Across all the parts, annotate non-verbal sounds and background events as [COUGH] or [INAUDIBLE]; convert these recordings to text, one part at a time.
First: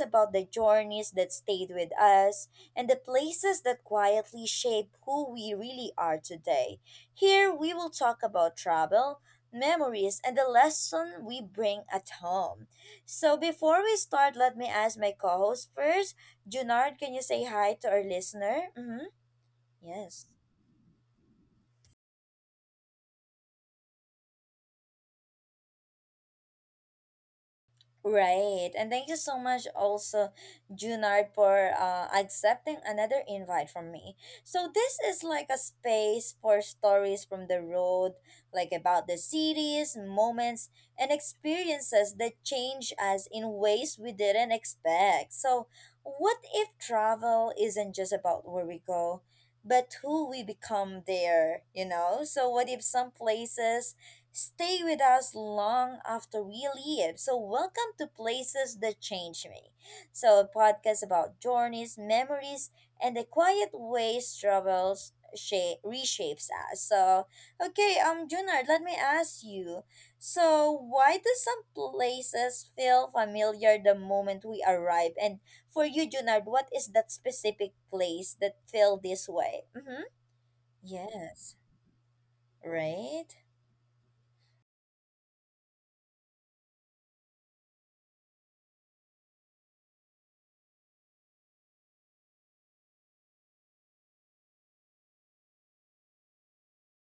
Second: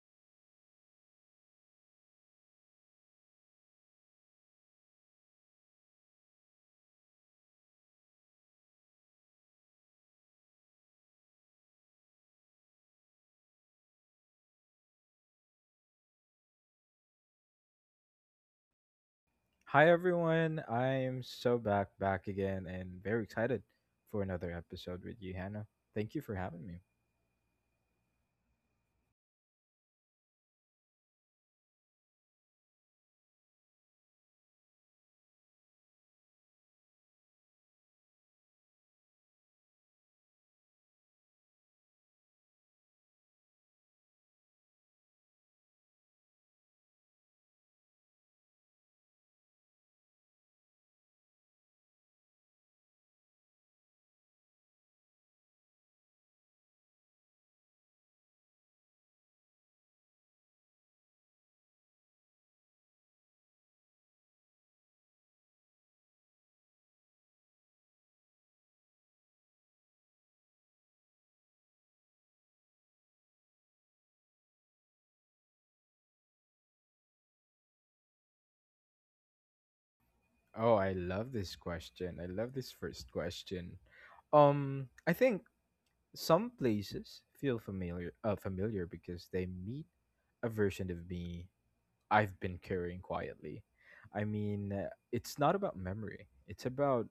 about the journeys that stayed with us and the places that quietly shape who we really are today. Here, we will talk about travel, memories, and the lesson we bring at home. So, before we start, let me ask my co host first. Junard, can you say hi to our listener? Mm-hmm. Hi Yes. everyone. I'm so back again and very excited for another episode with you, Hannah. Thank you for having me. Right. And thank you so much also, Junard, for accepting another invite from me. So this is like a space for stories from the road, like about the cities, moments, and experiences that change us in ways we didn't expect. So what if travel isn't just about where we go, but who we become there? So what if some places stay with us long after we leave. So, welcome to Places That Change Me. So, a podcast about journeys, memories, and the quiet ways travels shape, reshapes us. So, okay, Junard, let me ask you. So, why do some places feel familiar the moment we arrive? And for you, Junard, what is that specific place that feel this way? Mm-hmm. Oh, I love Yes. this question. I love this first Right. question. I think some places feel familiar familiar because they meet a version of me I've been carrying quietly. I mean, it's not about memory. It's about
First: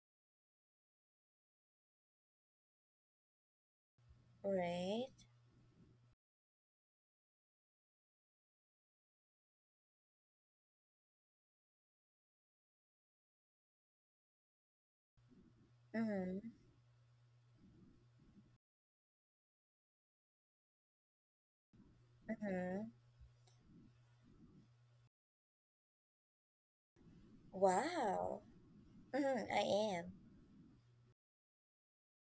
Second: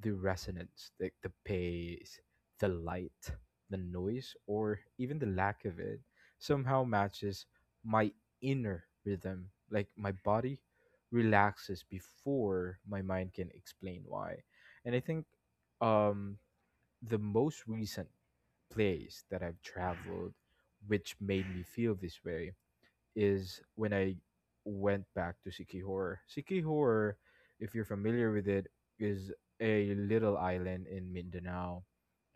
the resonance, the pace, the light, the noise, or Right. even the lack of it somehow matches my inner rhythm. Like my body relaxes before my mind can explain why. And I think um, Mm-hmm. the most recent place that I've traveled, which made me feel this way, Mm-hmm. is when I went back to Siki Horror. Siki Horror, if you're familiar Wow. with it, is Mm-hmm, a I am. little island in Mindanao.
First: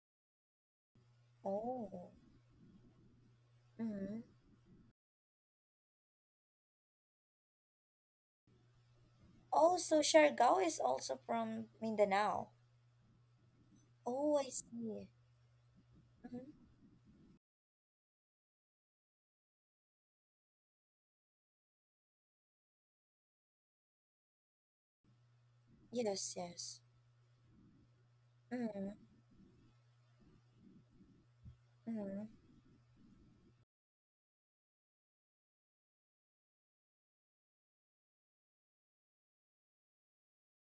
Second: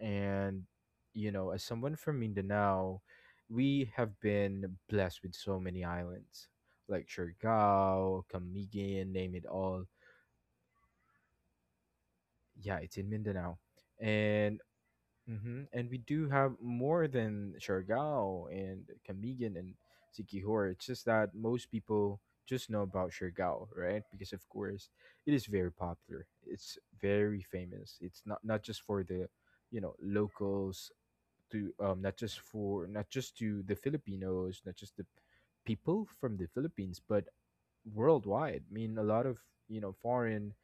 And, you know, as Oh. someone from Mindanao, we have Mm-hmm. been blessed with so many islands like Surigao, Camiguin, name it Oh, all. so Siargao is also from Mindanao. Yeah, it's in Mindanao. Oh, I And see. mm-hmm. And we do Mm-hmm. have more than Siargao and Camigan and Sikihor. It's just that most people just know about Siargao, right? Because of course it is very popular. Yes, It's yes. very famous. It's not just Mm-hmm. for the, you know, locals to not Mm-hmm. just for not just to the Filipinos, not just the people from the Philippines, but worldwide. I mean a lot of, you know, foreign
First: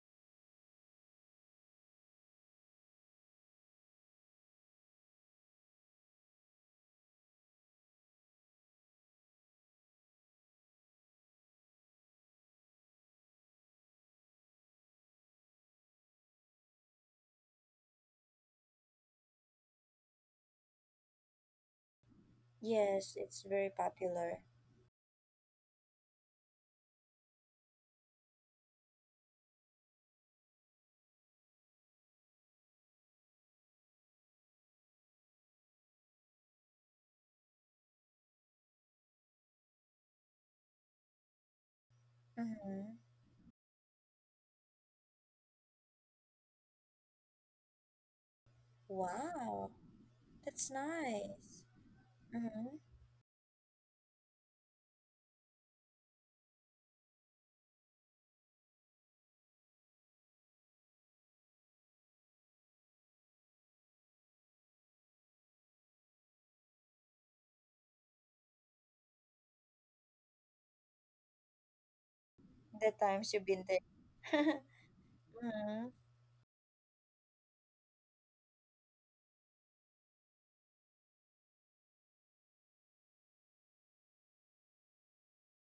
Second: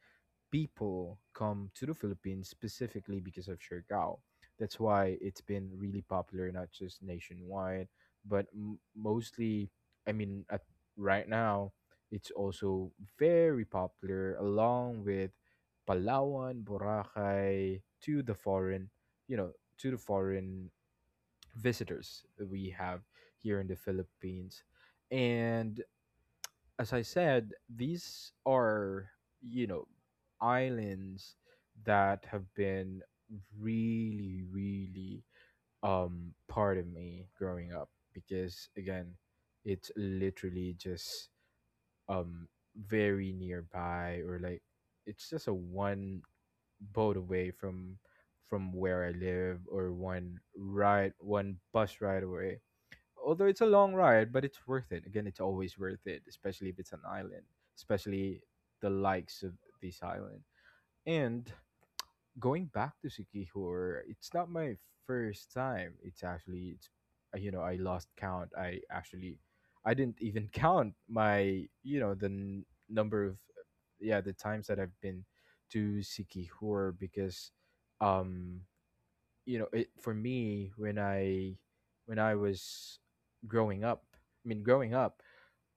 people come to the Philippines specifically because of Siargao. That's why it's been really popular, not just nationwide, but mostly, I mean, right now, it's also very popular along with Palawan, Boracay to the foreign, you know, to the foreign visitors that we have Yes, it's here in very the popular. Philippines. And as I said, these are, you know, islands that have been really, really part of me growing up because again, it's literally just um Mm-hmm. very nearby or like it's just a one boat away from where I live Wow. or That's one nice. bus ride away, Mm-hmm. although it's a long ride, but it's worth it. Again, it's always worth it, especially if it's an island, especially the likes of this island. And going back to Sikihor, it's not my first time. It's actually it's you know, I lost count. I actually I didn't [LAUGHS] even count my, you know, the The number times of, you've been yeah, the there. [LAUGHS] times that I've been Mm-hmm. to Sikihor because um you know, it for me when I was growing up, I mean, growing up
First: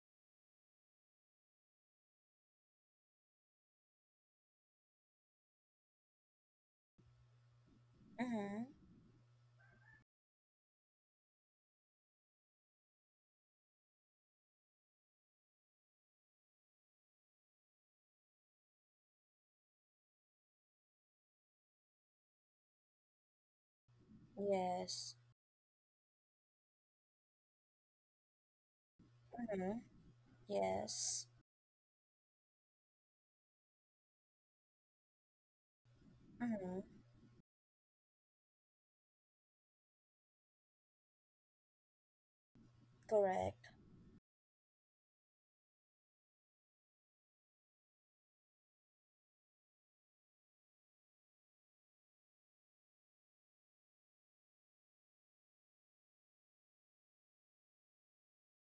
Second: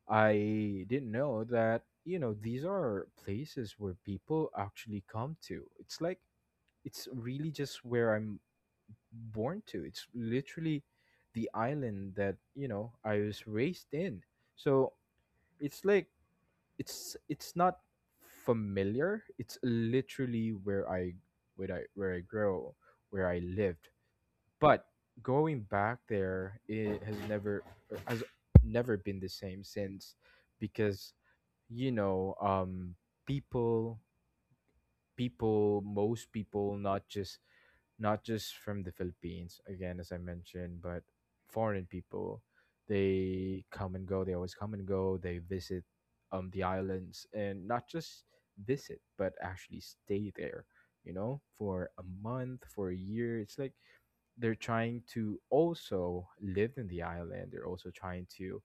I didn't know that, you know, these are places where people actually come to. It's like it's really just where I'm Mm-hmm. born to. It's literally the island that, you know, I was raised in. So it's like it's not familiar. It's literally where I grow, where I lived, but Yes. going back there, it has never been the same Mm-hmm. since, because Yes. you know, people, people, most people, Mm-hmm. not just from the Philippines, again, as I mentioned, but foreign people, they Correct. come and go. They always come and go. They visit the islands and not just visit, but actually stay there, you know, for a month, for a year. It's like they're trying to also live in the island. They're also trying to,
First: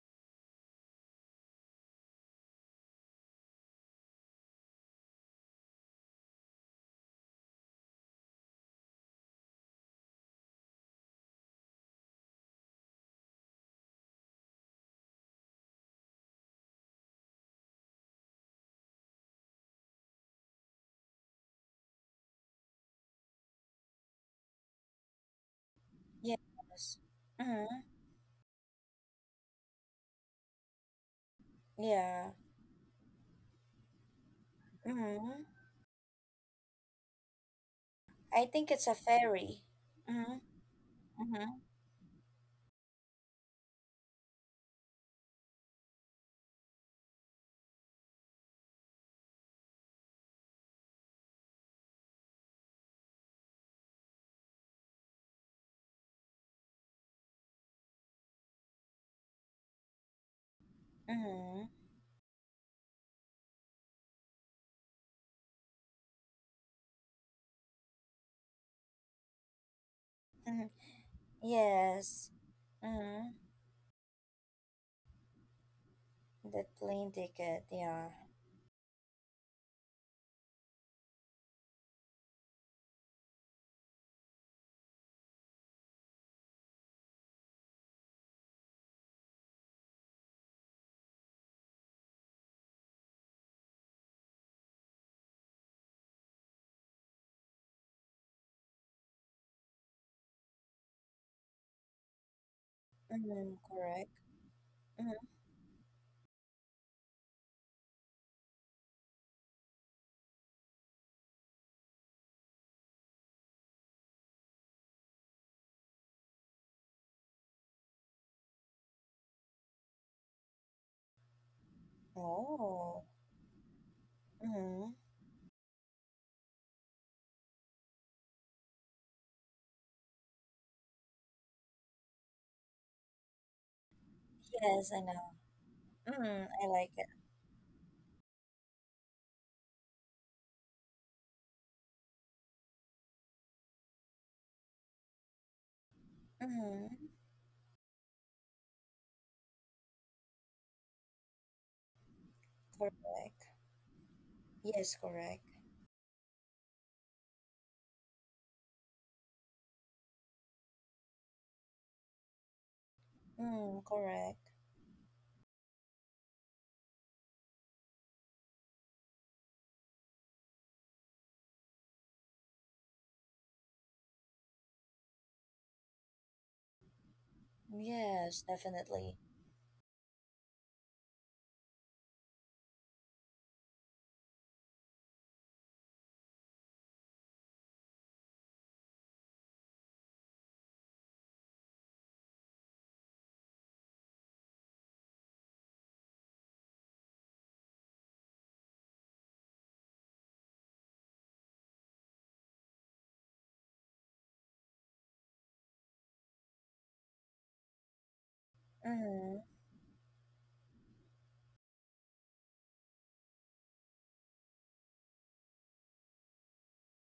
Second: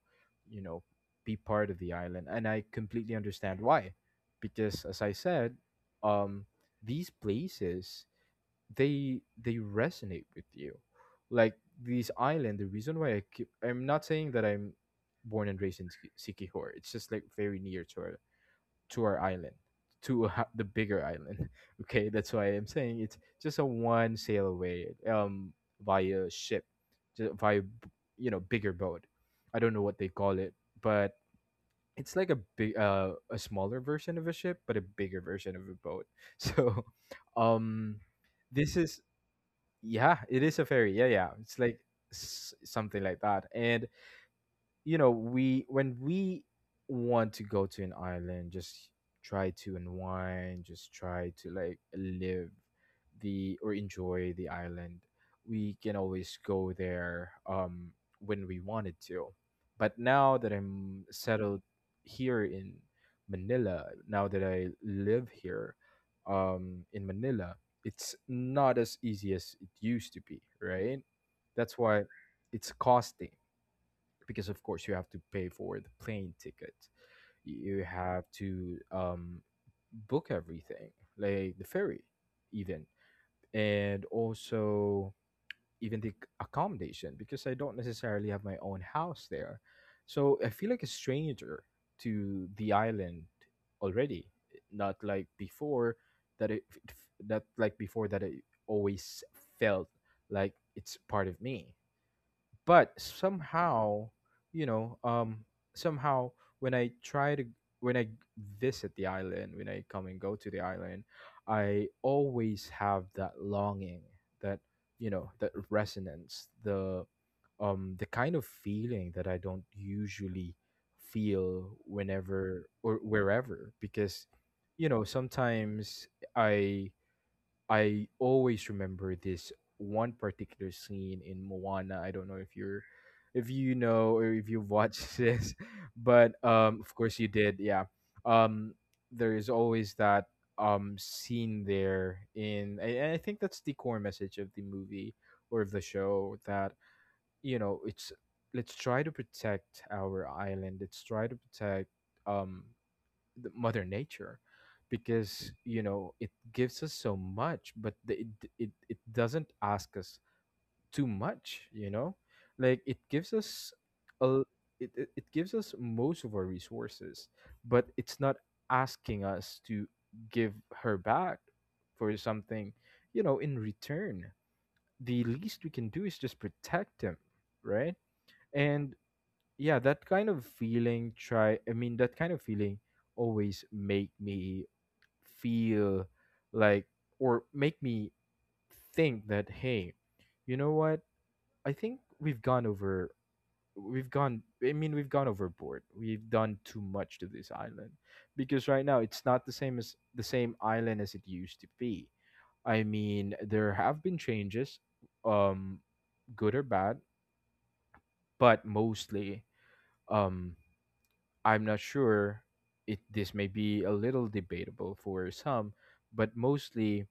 you know, be part of the island. And I completely understand why. Because as I said, um, these places they resonate with you. Like this island, the reason why I'm not saying that I'm born and raised in Sikihor. It's just like very near to our island, to [LAUGHS] the bigger island. [LAUGHS] Okay, that's why I'm saying it's just a one sail away, via ship, Yes. just Mm-hmm. You know, bigger boat. I don't know what they call it, but it's like Yeah. a big, a smaller version of a ship, but a bigger Mm-hmm. version of a boat. [LAUGHS] So, um, I think this it's a is ferry. yeah, Mm-hmm. it is a ferry. Yeah, yeah, Mm-hmm. it's like something like that, and you know we when we want to go to an island, just try to unwind, just try to like live the or enjoy the island, we can always go there when we wanted to, but now that I'm settled Mm-hmm. here in Manila, now that I live here in Manila, it's not as easy as it used to be, Mm-hmm. right? That's why Yes. it's costing Mm-hmm. because of course you have to pay for the plane The ticket. plane ticket, You yeah. have to book everything like the ferry even, and also even the accommodation because I don't necessarily have my own house there, so I feel like a stranger to the island already, not like before, that it that like before that it always felt like it's part of me, but Mm-hmm. somehow, Correct. you know, Mm-hmm. Somehow when i try to when I visit the island, when I come and go to the island, I always have that longing, that, you know, that resonance, the kind of feeling that I don't usually feel whenever or Oh. wherever, because you Mm-hmm. know, sometimes i I always remember this one particular scene in Moana. I don't know if you know or if you've Yes, I watched [LAUGHS] know. this, but Mm-hmm. I of like it. course you did, yeah. Um there is always that scene there in, and I think that's the core message of the movie or of the show that, Mm-hmm. you know, it's, let's try to protect our island. Let's try to protect um the Correct. mother nature Yes, correct. because you know it gives us so much, but it doesn't ask us too much, you know, like it gives us Mm, a correct. l- it gives us most of our resources, but it's not asking us to give her back for something, you know, in return. The least we can do is just protect him, right? Yes, And definitely. yeah, that kind of feeling try I mean, that kind of feeling always make me feel like or make me think that, hey, you know what, I think we've gone I mean, we've gone overboard. We've done too much to this island, because right now it's not the same as the same island as it used to be. I mean, there have been changes, um good or bad, but mostly Mm-hmm. um I'm not sure, it this may be a little debatable for some, but mostly,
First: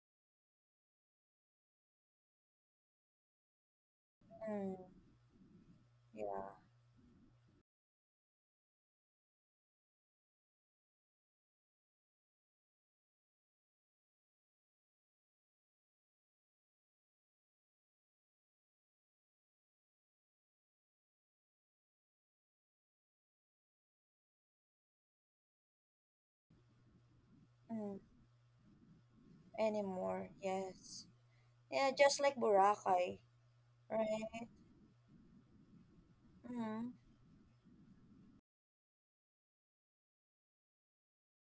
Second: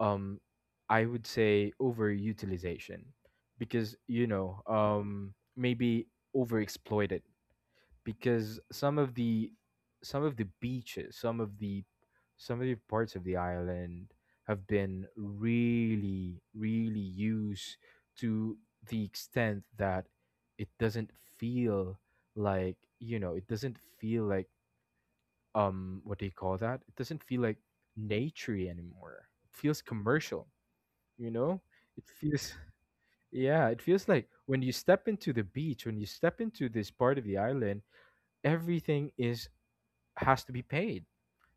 um I would say overutilization because you know, Mm, maybe yeah. overexploited because some of the beaches some of the parts of the island have been really, really used to the extent that it doesn't feel like, you know, it doesn't feel like what do you call that, it doesn't feel like Mm, nature anymore. It feels anymore, commercial, yes. you know, Yeah, it just like feels Boracay, yeah, it feels like right? when you step into the beach, when you step into this Mm, part of the island, everything is has to be paid,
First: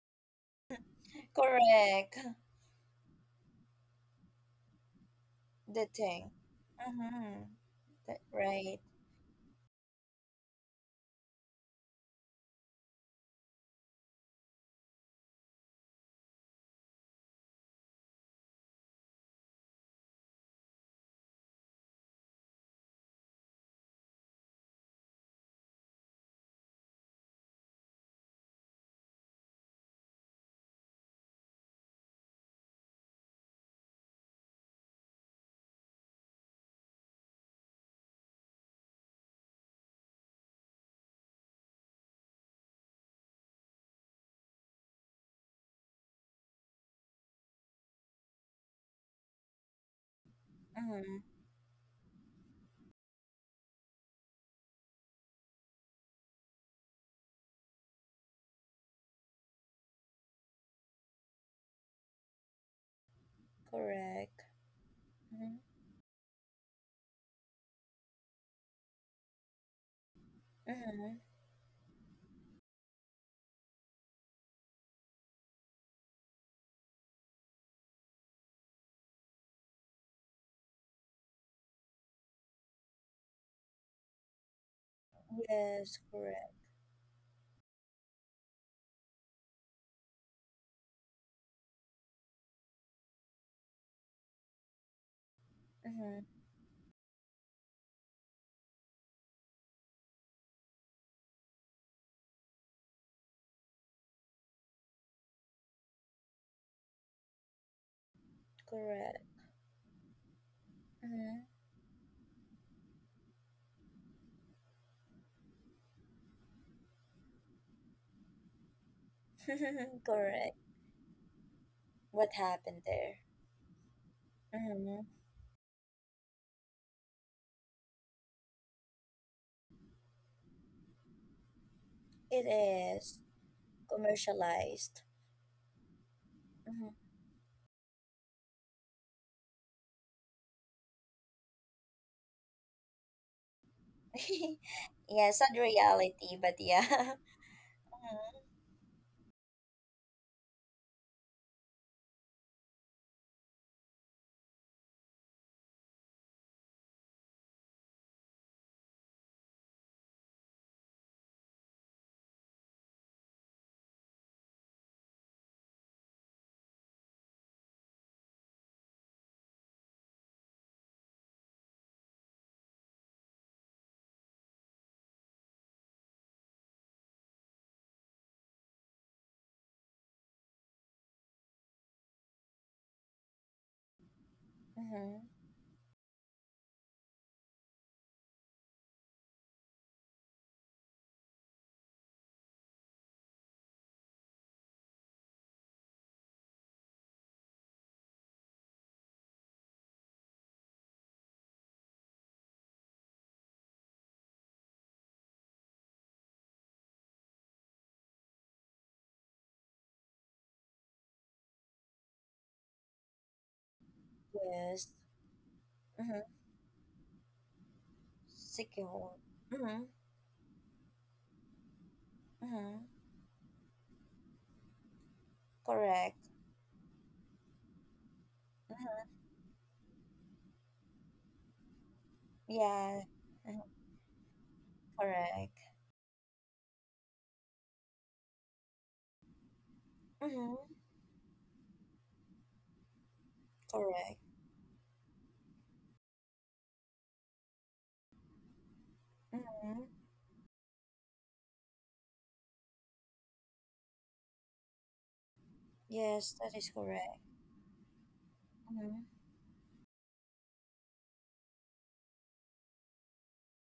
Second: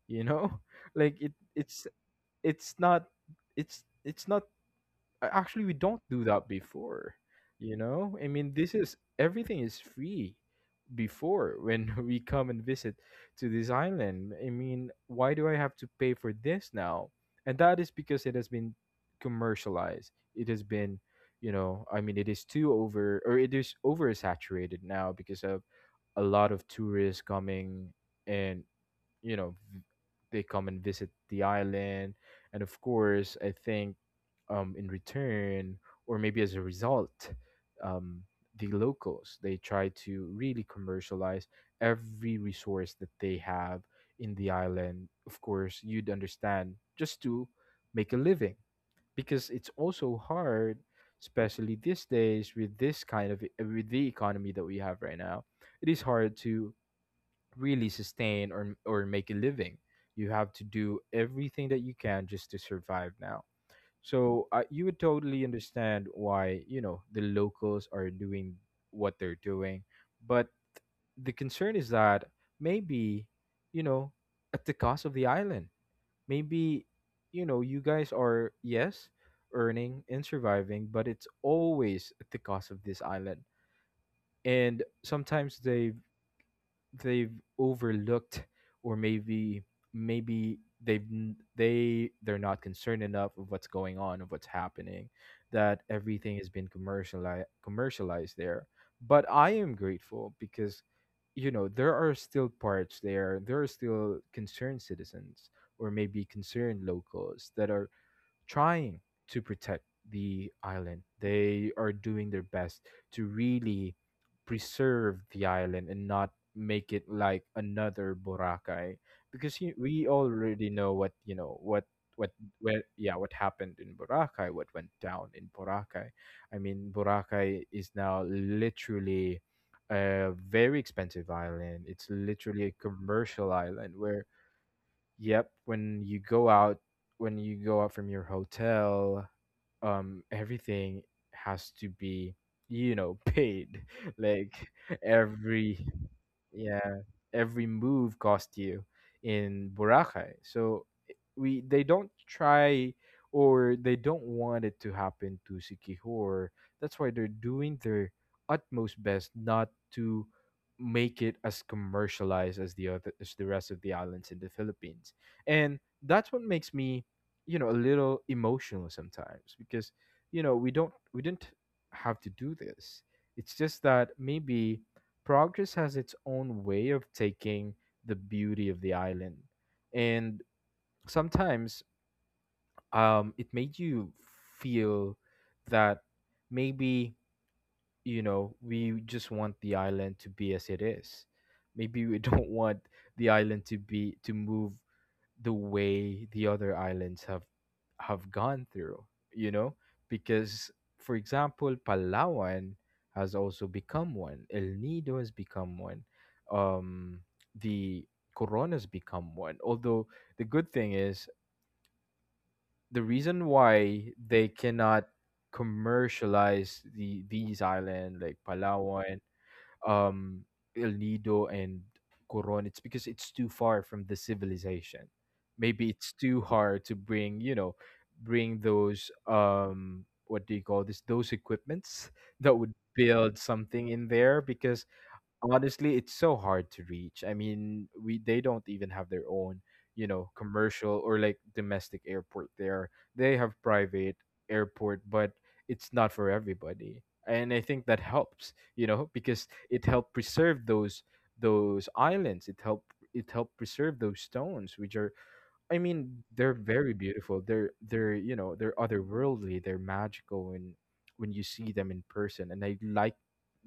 you know, [LAUGHS] like correct. [LAUGHS] it's not it's not actually, we The don't do thing. that before. Mm-hmm. You know, That, I mean, this right. is everything is free before when [LAUGHS] we come and visit to this island. I mean, why do I have to pay for this now? And that is because it has been commercialized. It has been, you know, I mean, it is too over, or it is oversaturated now because of a lot of tourists coming and you know they come and visit the island, and of course I think, in return or maybe as a result, um the locals, they try to really commercialize every resource that they have in the island. Of course you'd understand, just to make a living, because it's also hard, Mm-hmm. especially these days with this kind of with the economy that we have right now. It is hard to really sustain or make a living. You have to do everything that you can just to survive now. Correct. So you would totally Mm-hmm. understand why, you know, the locals are doing what they're doing, but Mm-hmm. the concern is that maybe, you know, at the cost of the island. Maybe, you know, you guys are, yes, earning and surviving, but it's always at the cost of this island. And sometimes Yes, they've correct. they've overlooked, or maybe they've they they're not concerned enough of what's going on, of what's happening, that everything Mm-hmm. has been commercialized there, but I am grateful because you know there are still parts there, there are still concerned citizens or maybe concerned locals that are trying Correct. to protect the island. They are doing their best to really preserve the island and not make it like another Boracay, because Mm-hmm. [LAUGHS] we Correct. already know, what you know What what happened where yeah, there? what happened in Boracay, what went Mm-hmm. down in Boracay. I mean, Boracay is now literally a very expensive island. It's It literally a is commercial island where commercialized. Yep, when you go out, Mm-hmm. when you go out from your hotel, everything has to be paid. [LAUGHS] [LAUGHS] Like Yeah, sad every, reality, but yeah, yeah. [LAUGHS] every move cost you in Boracay. So I- we they don't try, or they don't want it to happen to Sikihor. That's why they're doing their utmost best not to make it as commercialized as the other as the rest of the islands in the Philippines. And that's what makes me, a little emotional sometimes, because we didn't have to do this. It's just that maybe progress has its own way of taking the beauty of the island. And sometimes it made you Mm-hmm. feel that maybe we just want the island to be as it is. Maybe we [LAUGHS] don't want the island to move the way the other islands have gone through, you know? Because, for example, Palawan has also become one. El Nido has become one. Um the Corona's become one. Although, the good thing is the reason why they Yes. cannot Mm-hmm. commercialize these island like Secure. Palawan, Mm-hmm. um El Nido, and Coron, it's Mm-hmm. because it's too far from the civilization. Maybe it's Correct. too hard to bring, those Mm-hmm. What do you call this? Those equipments [LAUGHS] that would Yeah. build Mhm. something in there, because Correct. honestly it's so hard to reach. I mean, we they don't even have their own, Mm-hmm. commercial or like domestic airport there. They have Correct. private airport, but it's not for everybody, and I think that helps because Mm-hmm. it helped preserve those islands. It helped preserve those stones, which are I mean, Yes, that they're is very correct. beautiful. They're you know they're Mm-hmm. otherworldly. They're magical when you see them in person, and I like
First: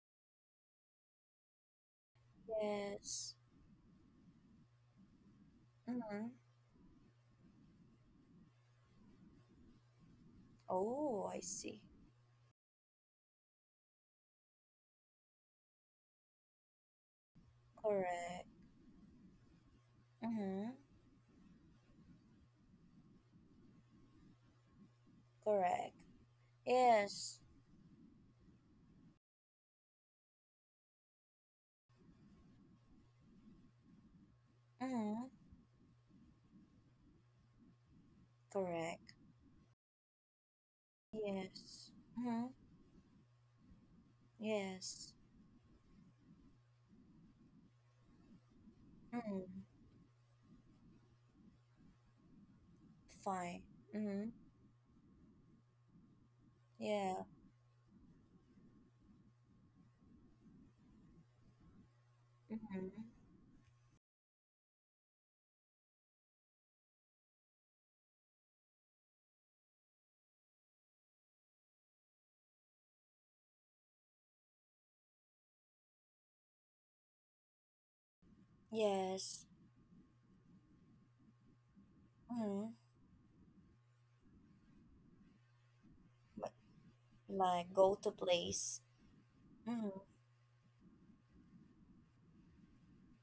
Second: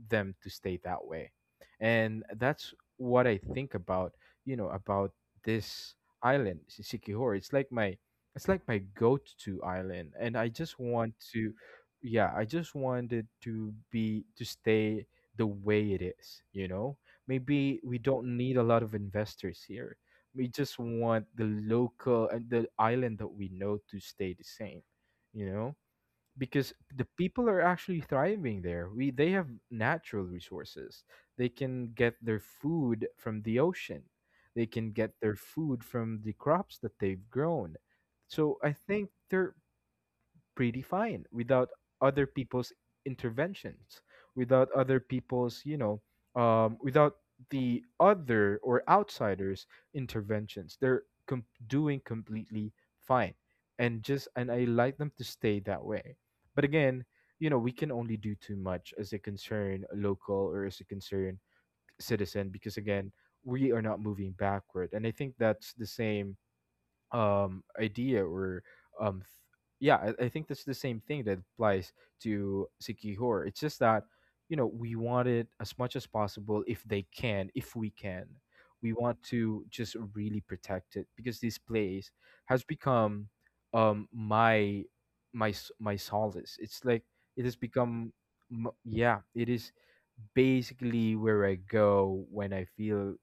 them to stay that way. And that's what Yes. I think about you know about this Mm-hmm. island, Sikihor. It's like my go-to island, and I just Oh, I see. Wanted to stay the way it is. You know, maybe we don't Correct. need a lot of investors here. We Mm-hmm. just want the local and the island that we know to stay the same, you know? Correct. Because the Yes. people are actually thriving there. We they have natural resources. They can get their food from the ocean. They can get their Mm-hmm. food from the crops that they've grown. So I think Correct. there pretty fine without Yes. other Mm-hmm. people's interventions, without other Yes. people's, without the other or Mm-hmm. outsiders' interventions. They're doing completely fine, Fine. and just Mm-hmm. and I like them to stay that way. But again, Yeah. We can only do too much as a concerned local or as a concerned citizen, because Mm-hmm. again, we are not moving backward, and I think that's the same idea, or um yeah, I think that's the same thing that applies to Sikihor. It's just that, we want it as much as possible. If they can, if we can, we want Yes. to just really protect it, because this place has Mm-hmm. become my But solace it's like it has like go to become, m- place. yeah it is Mm-hmm. basically, where I go when I feel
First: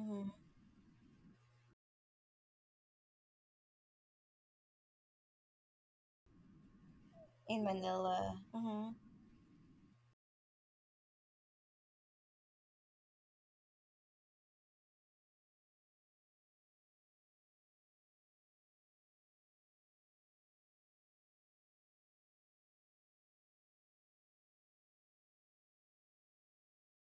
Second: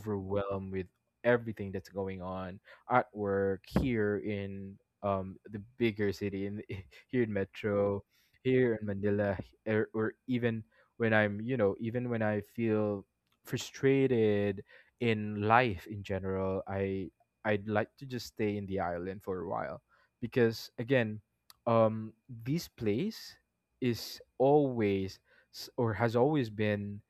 Mm-hmm. with everything that's going on at work here in the bigger city in [LAUGHS] here in In Metro, Manila. here in Mm-hmm. Manila, or even when I'm you know even when I feel frustrated in life in general. I'd like to just stay in the island for a while, because again, um, this place is always s- or has always been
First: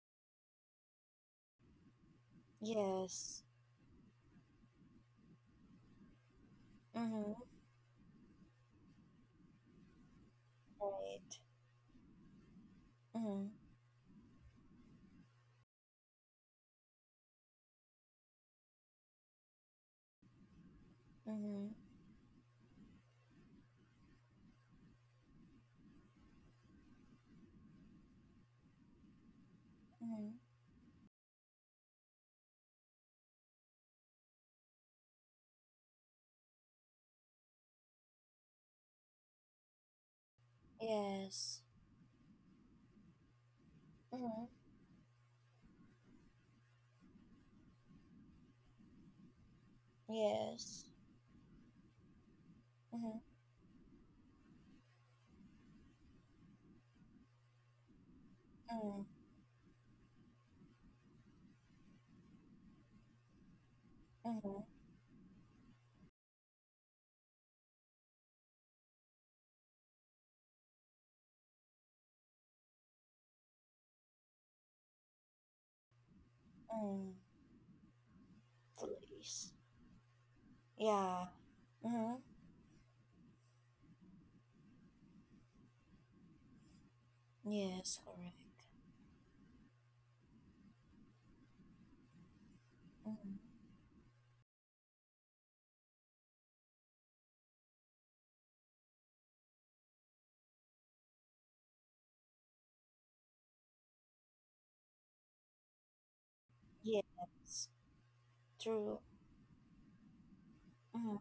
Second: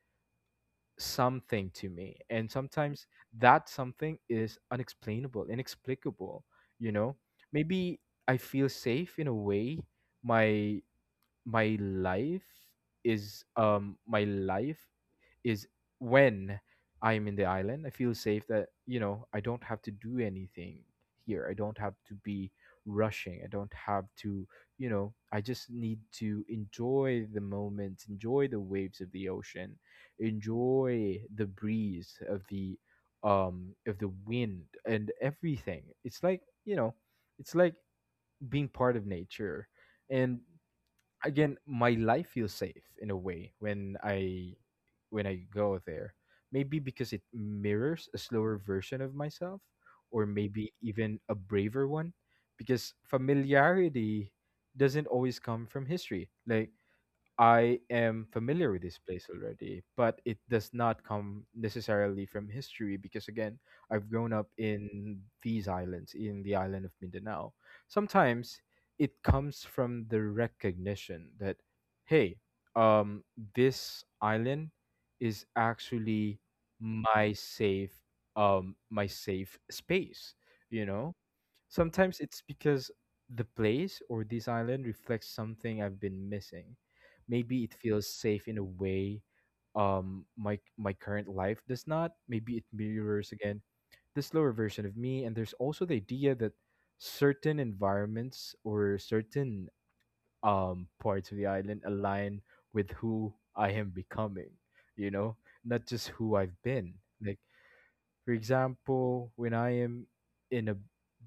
something to me, and sometimes Yes. that something is unexplainable, inexplicable, you know? Mm-hmm. Maybe I feel safe in a way. my Right. my life is Mm-hmm. um my life is when I'm in the island, I feel safe that I don't have to do anything here. I Mm-hmm. don't have to be rushing. I don't have to, you know, I just need to enjoy the moment, enjoy the waves of the ocean, Mm-hmm. enjoy the breeze of the wind and everything. It's like being part of nature. And again, Yes. my life feels safe in a way when Mm-hmm. i when i go there, maybe because it mirrors a slower version of myself, or maybe Yes. even a braver one, because Mm-hmm. familiarity doesn't always come from history. Like, I am familiar with this Mm-hmm. place already, but it does not come necessarily from history, because, again, I've grown up Mm-hmm. in these islands, in the island of Mindanao. Sometimes it comes from the recognition that, hey, um, this island is actually Mm. my safe, my safe Please. space. You know, Yeah. sometimes Mm-hmm. it's because the place or this island reflects something I've been missing. Maybe it Yes, feels safe in a correct. way my current life does not. Maybe it mirrors again Mm-hmm. the slower version of me, and there's also the idea that certain environments or certain parts of the island align with who I am becoming, you know not just who I've been. Like, Yes. for True. example, when I am in a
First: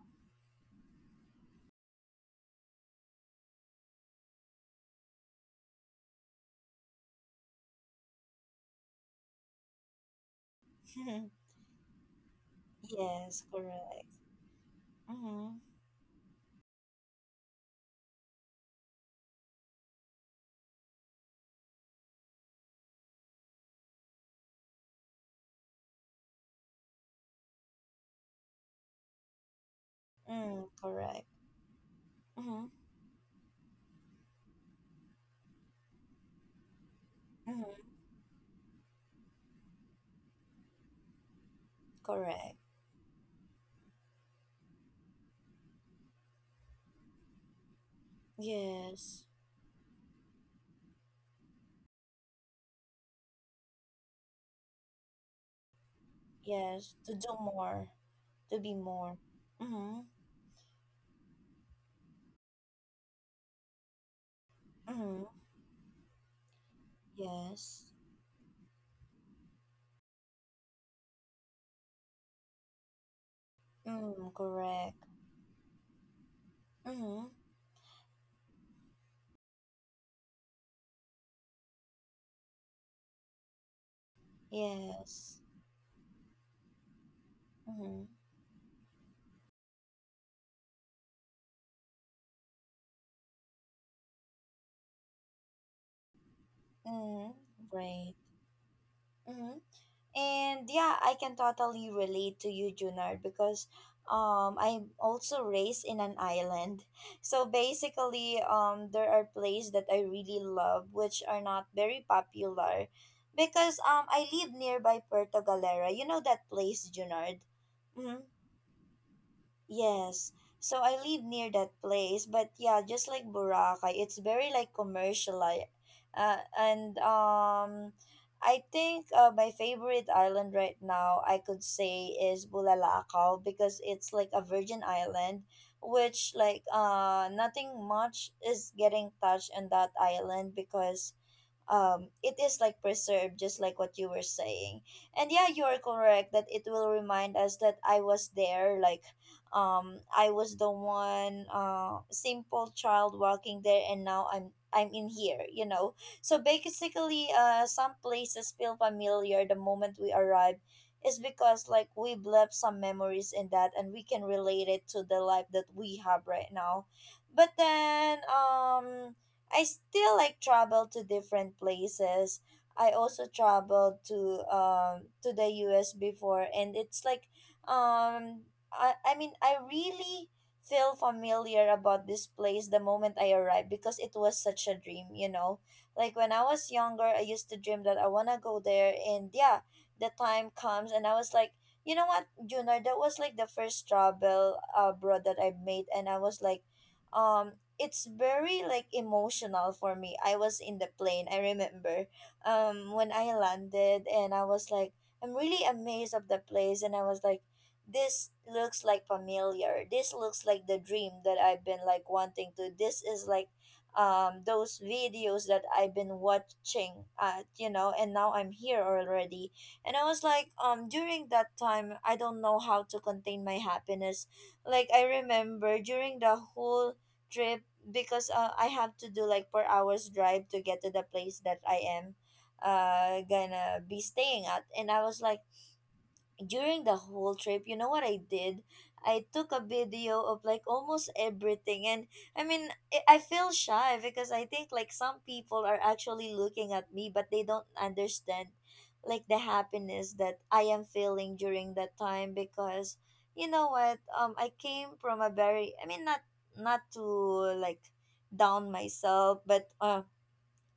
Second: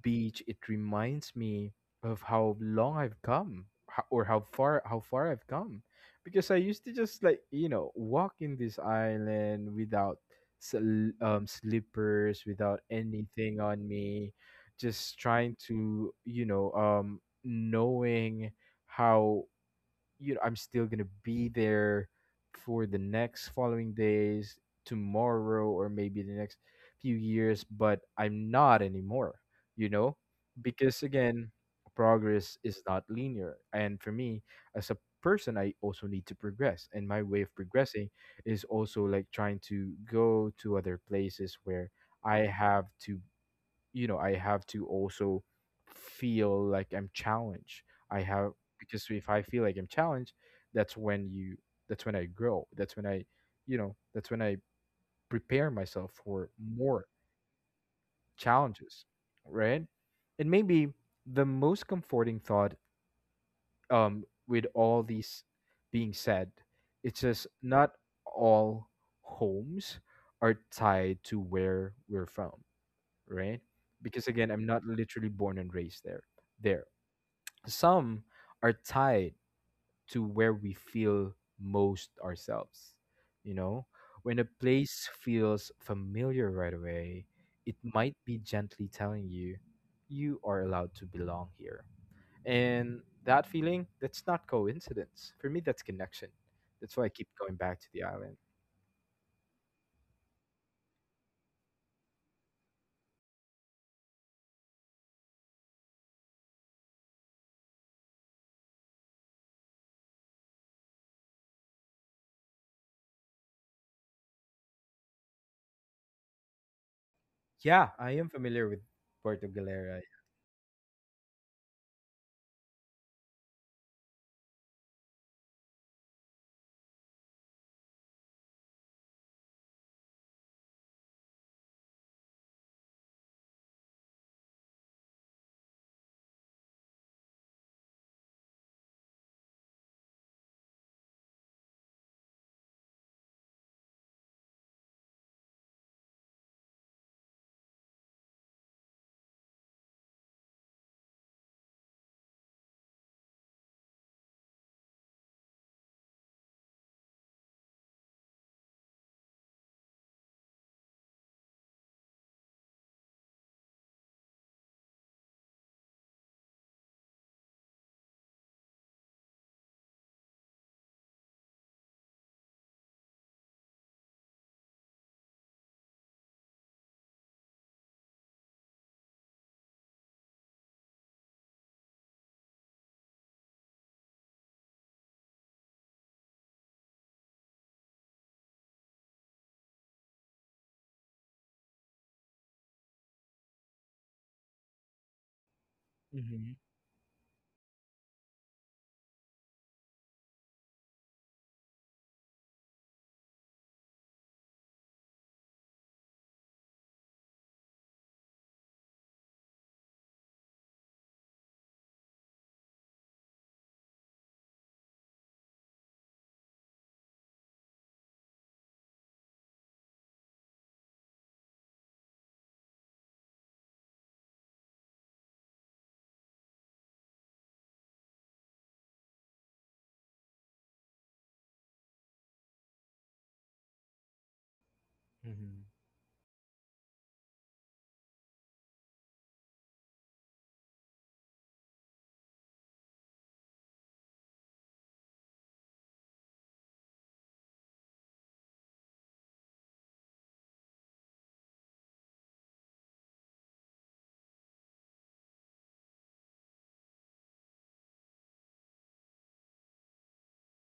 beach, it reminds me of how far I've come, because I used to just like walk in this island without Mm-hmm. [LAUGHS] Slippers, without Yes, anything on correct. me, just Mm-hmm. trying to, knowing how, I'm still gonna be there for the next following days, tomorrow, or maybe the next few years, but I'm not anymore, you know? Mm, Because correct. again, progress Mm-hmm. is not linear. And for me, as a person, I also need to progress. And my way of Mm-hmm. progressing is also like trying to go to other places where I Correct. have to I have to also feel like I'm challenged. I have Because Yes. if I feel like I'm challenged, that's when you that's when I grow. That's when I prepare myself for Yes. more To do more. To be challenges, more. right? Mm-hmm. And maybe the most comforting thought, with all Mm-hmm. these being said, it's just Yes. not all homes are tied to where we're from, right? Because Mm, again, I'm not correct. literally born and raised there. There. Mm-hmm. Some are tied to where we feel most ourselves. You know, when a place Yes. feels familiar right away, it Mm-hmm. might be gently telling you: you are allowed to belong here. And that feeling, that's not coincidence. For me, that's connection. That's why I keep Mm, going back to the great. island. Mm-hmm. And yeah, I can totally relate to you, Junard, because I'm also raised in an island. [LAUGHS] So basically, there are plays that I really love which are not very popular because I live nearby Puerto Galera. You know that place, Junard? Yeah, I Hmm. am familiar with Puerto Galera. Yes. So I live near that place, but yeah, just like Boracay, it's very like commercial. And I think, my favorite island right now I could say is Bulalakaw because it's like a virgin island which, like, nothing much is getting touched on that island because it is like preserved, just like what you were saying. And yeah, you are correct that it will remind us that I was there. Like, I was the one, simple child walking there, and now I'm in here. So basically, some places feel familiar the moment we arrive is because, like, we've left some memories in that, and we can relate it to the life that we have right now. But then, I still like travel to different places. I also traveled to the US before, and it's like, um I mean, I really feel familiar about this place the moment I arrived because it was such a dream. Like when I was younger, I used to dream that I wanna go there, and yeah, the time comes and I was like, you know what, Junior, that was like the first travel abroad that I made, and I was Hmm. like, um it's very like emotional for me. I was in the plane, I remember. When I landed, and I was like, I'm really amazed of the place, and I was like, this looks like familiar. This looks like the dream that I've been like wanting to. This is like those videos that I've been watching at, and now I'm here already. And I was like, during that time I don't know how to contain my happiness. Like I remember during the whole trip because, I have to do like 4 hours drive to get to the place that I am gonna be staying at, and I was like Hmm. during the whole trip, you know what I did? I took a video of like almost everything. And I mean, I feel shy because I think like some people are actually looking at me, but they don't understand like the happiness that I am feeling during that time because you know what? I came from a very, I mean, not to like down myself, but,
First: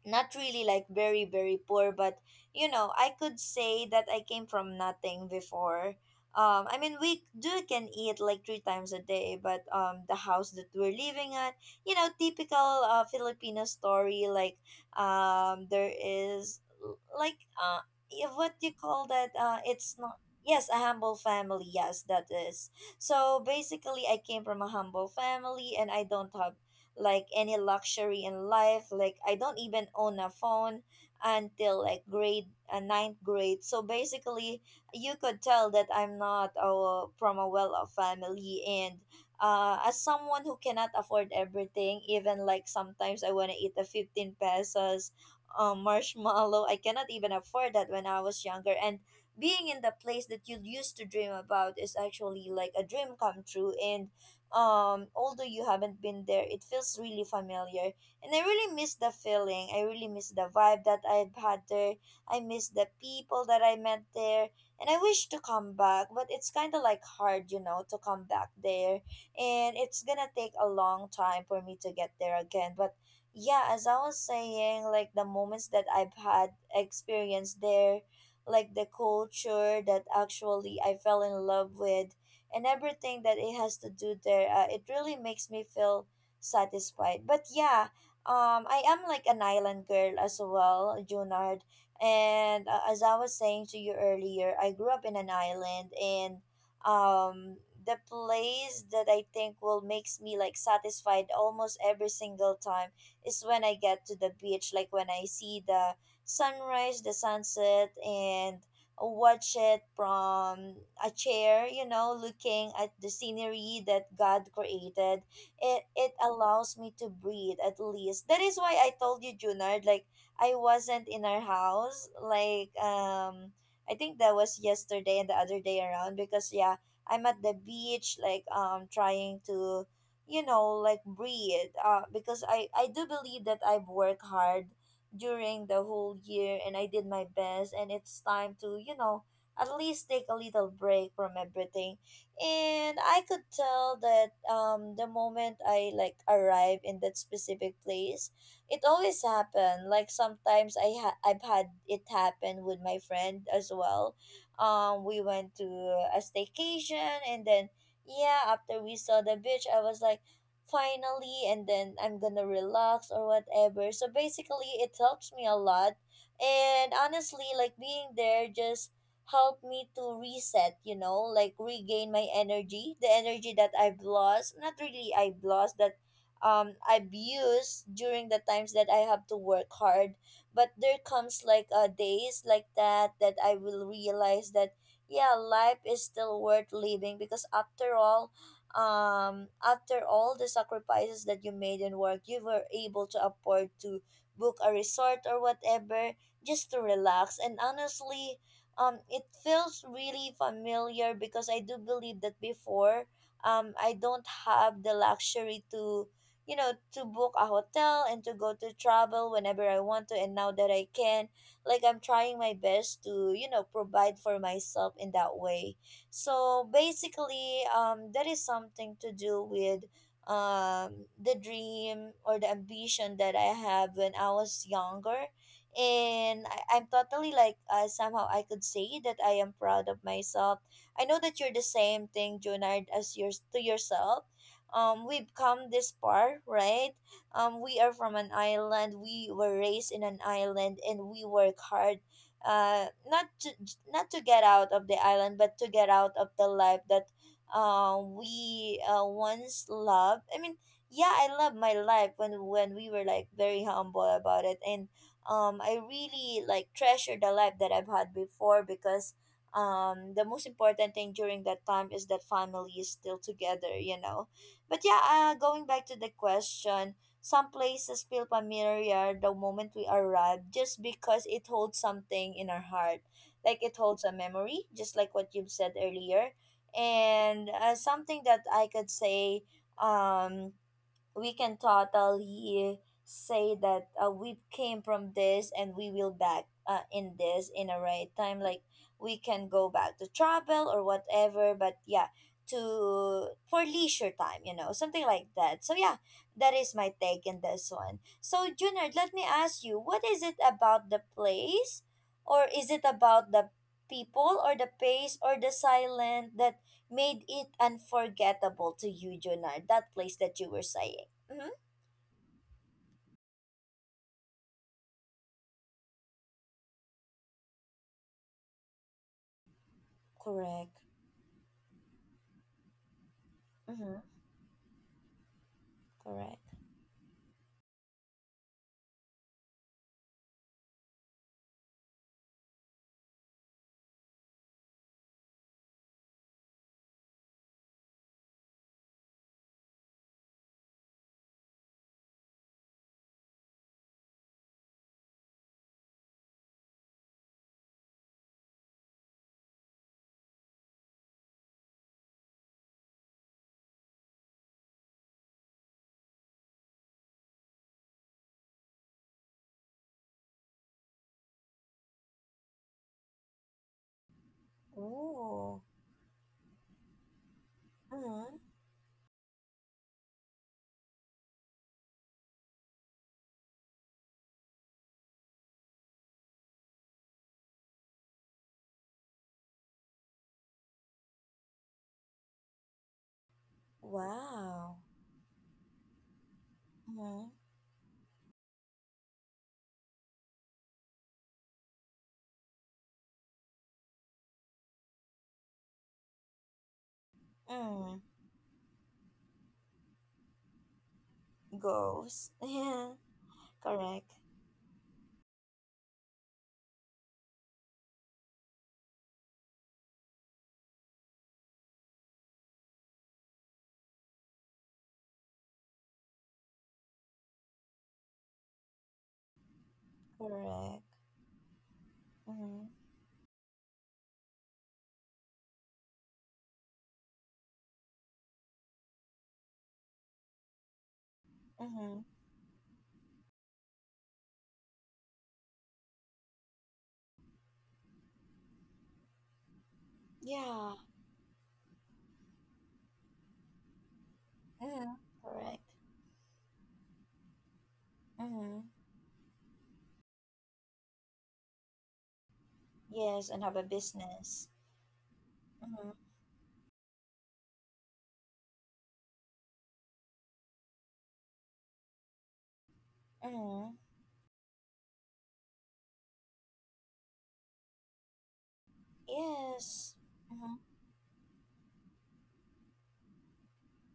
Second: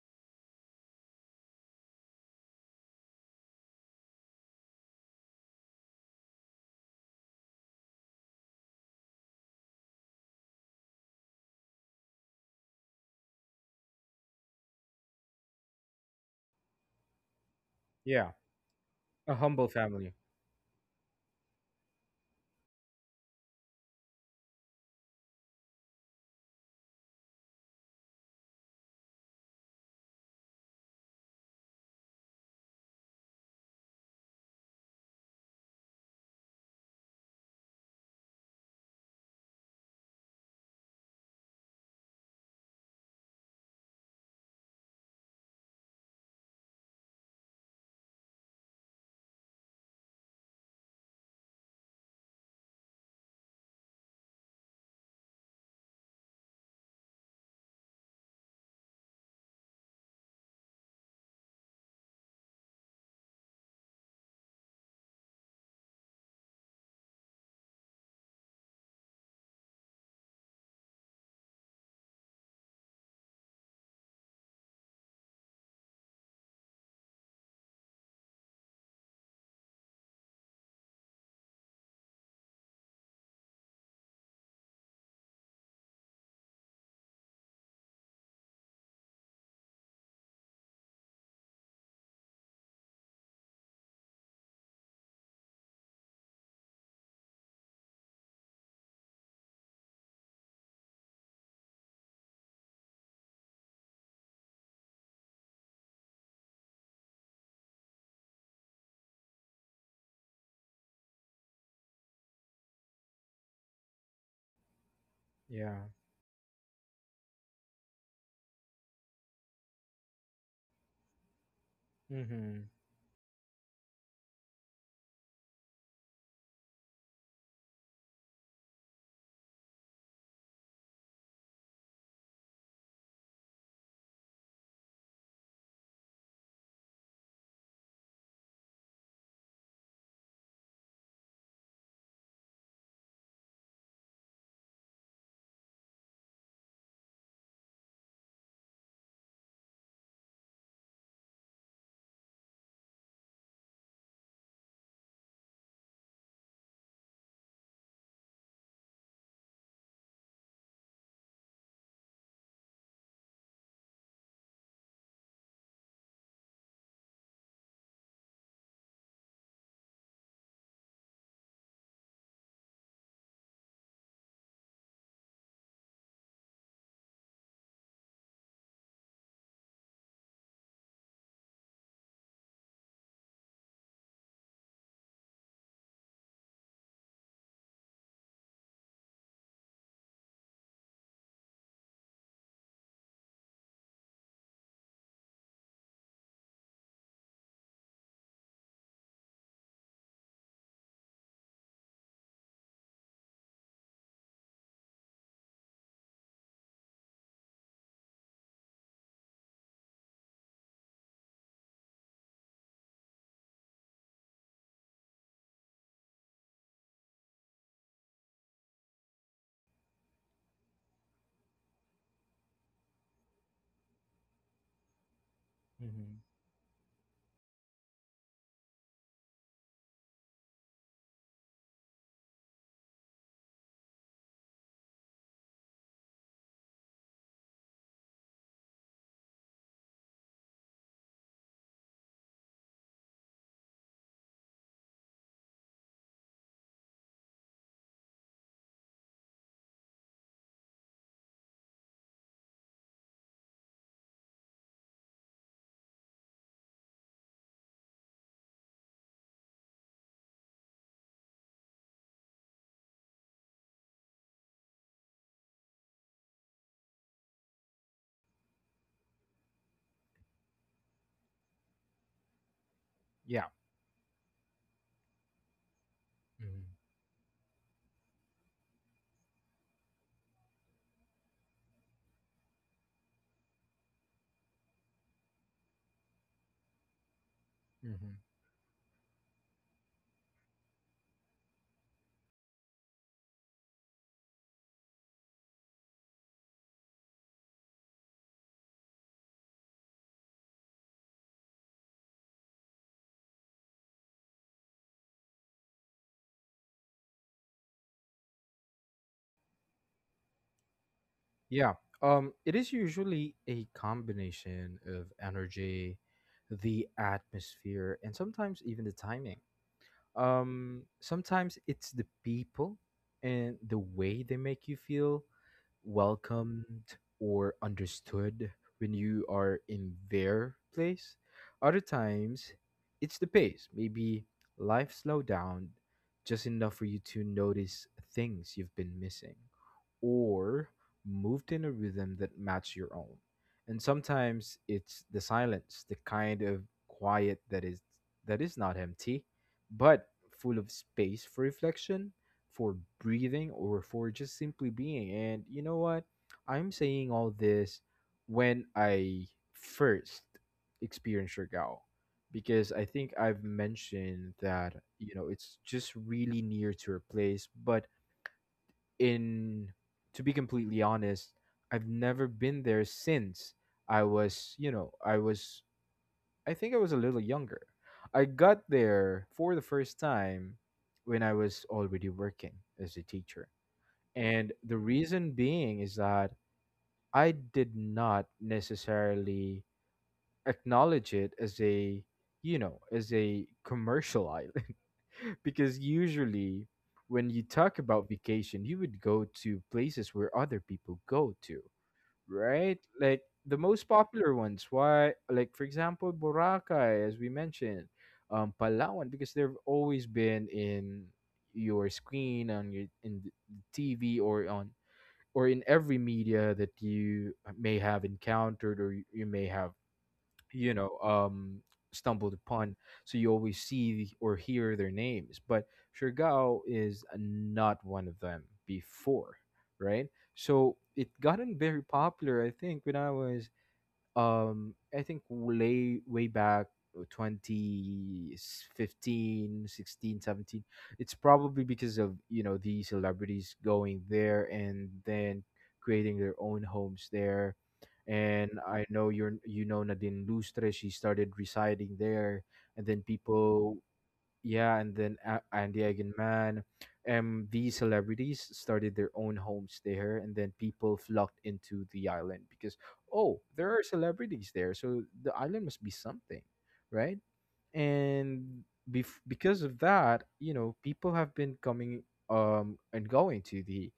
not really like very very poor. But I could say that I came from nothing before. I mean, we do can eat like three times a day, but the house that we're living at, typical Filipino story, like, like, Yeah, what do you call that, a humble it's family. not. Yes, a humble family. Yes, that is. So basically, I came from a humble family, and I don't have like any luxury in life. Like I don't even own a phone until like grade ninth grade. So basically, you could tell that I'm not, from a well-off family, And as someone who cannot afford everything, even like sometimes I wanna eat a 15 pesos marshmallow. I cannot even afford that when I was younger. And being in the place that you used to dream about is actually like a dream come true. And although you haven't been there, it feels really familiar, and I really miss the feeling. I really miss the vibe that I've had there. I miss the people that I met there, and I wish to come back, but it's kind of like hard, to come back there, and it's gonna take a long time for me to get there again. But yeah, as I was saying, like the moments that I've had experienced there, like the culture that actually I fell in love with, and everything that it has to do there, it really makes me feel satisfied. But yeah, I am like an island girl as well, Junard. And, as I was saying to you earlier, I grew up in an island. And um the place that I think will makes me like satisfied almost every single time is when I get to the beach, like when I see the sunrise, the sunset, and watch it from a chair, looking at the scenery that God created. Yeah. It allows me to breathe at least. That is why I told you, Junard, like I wasn't in our house. Mm-hmm. Like I think that was yesterday and the other day around because yeah, I'm at the beach, like trying to, like, breathe, because I do believe that I've worked hard during the whole year, and I did my best, and it's time to, at least take a little break from everything. And I could tell that the moment I like arrive in that specific place, it always happened. Like sometimes I've had it happen with my friend as well. We went to a staycation, and then yeah, after we saw the beach, I was like, finally, and then I'm gonna relax or whatever. So basically, it helps me a lot. And honestly, like being there just helped me to reset, like regain my energy, the energy that I've lost, not really I've lost that, I've used during the times that I have to work hard. But there comes like days like that I will realize that yeah, life is still worth living because after all the sacrifices that you made and work you were able to afford to book a resort or whatever just to relax. And honestly, it feels really familiar because I do believe that before, I don't have the luxury to to book a hotel and to go to travel whenever I want to. And now that I can, like, I'm trying my best to provide for myself in that way. So basically, that is something to do with the dream or the ambition that I have when I was younger. Mm-hmm. And I'm totally like, somehow I could say that I am proud of myself. I know that you're the same thing, Junard, as yours to yourself. We've come this far, right? We are from an island. We were raised in an island, and we work hard, uh, not to not to get out of the island, but to get out of the life that, we, once loved. I mean, yeah, I love my life when we were like very humble about it, and I really like treasure the life that I've had before, because the most important thing during that time is that family is still together. But yeah, going back to the question, some places feel familiar the moment we arrive just because it holds something in our heart. Yeah. Like it holds a memory, just like what you've said earlier. Mm-hmm. And something that I could say, um, we can totally say that, we came from this and we will back, in this in a right Mm-hmm. time. Like we can go back to travel or whatever, but yeah, to for leisure time, something like that. So yeah, that is my take in this one. So Junard, let me ask you, what is it about the place, or is it about the people or the pace or the silent that made it unforgettable to you, Junard, that place that you were saying? Mm-hmm. Yeah. It is usually a combination of energy, the atmosphere, and sometimes even the timing. Correct. Sometimes it's the people and the Mm-hmm. way they make you feel Correct. welcomed or understood when you are in their place. Other times, it's the pace. Maybe life slowed down just enough for you to notice things you've been missing, or moved in a rhythm that matched your own. And sometimes it's the silence, the kind of quiet that is not empty, but full of space for reflection, for breathing, or for just simply being. And you know what? I'm saying all this when I first experienced Surigao, because I think I've mentioned that, you know, Oh. it's just really near to her place. Mm-hmm. in, to be completely honest, I've never been there since I was, you know, I was, I think I was a little younger. I got there for the first time when I was already working as a teacher, and Wow. the reason being is that Mm-hmm. I did not necessarily acknowledge it as a commercial island. [LAUGHS] Because usually when you talk Mm. about vacation, you would go to places where other people go to, Goals. [LAUGHS] right? Yeah. Like the most Correct. popular ones. Why? Like, for example, Boracay, as we mentioned, Palawan, because they've always been in your screen, on your in the TV, or in every media that you may have encountered, or you may have you Correct. know um stumbled Mm-hmm. upon. So you always see or hear their names, but Shergao is not one of them before, right? So it gotten very Mm-hmm. popular, I think when I was I think way way back, 2015, sixteen, seventeen. Yeah. It's probably because of the celebrities going there and Mm-hmm. then Correct. creating their own homes there. And Mm-hmm. I know, you're you know Nadine Lustre, she started residing there, and then Yes, and have a people, business. yeah, and then Andy Mm-hmm. Eigenman, these celebrities started their own homes there, and then people flocked into the island because, oh, there Mm-hmm. are celebrities there, so the island must be something, right? And because of Yes. that, you Mm-hmm. know, people have been coming and going to the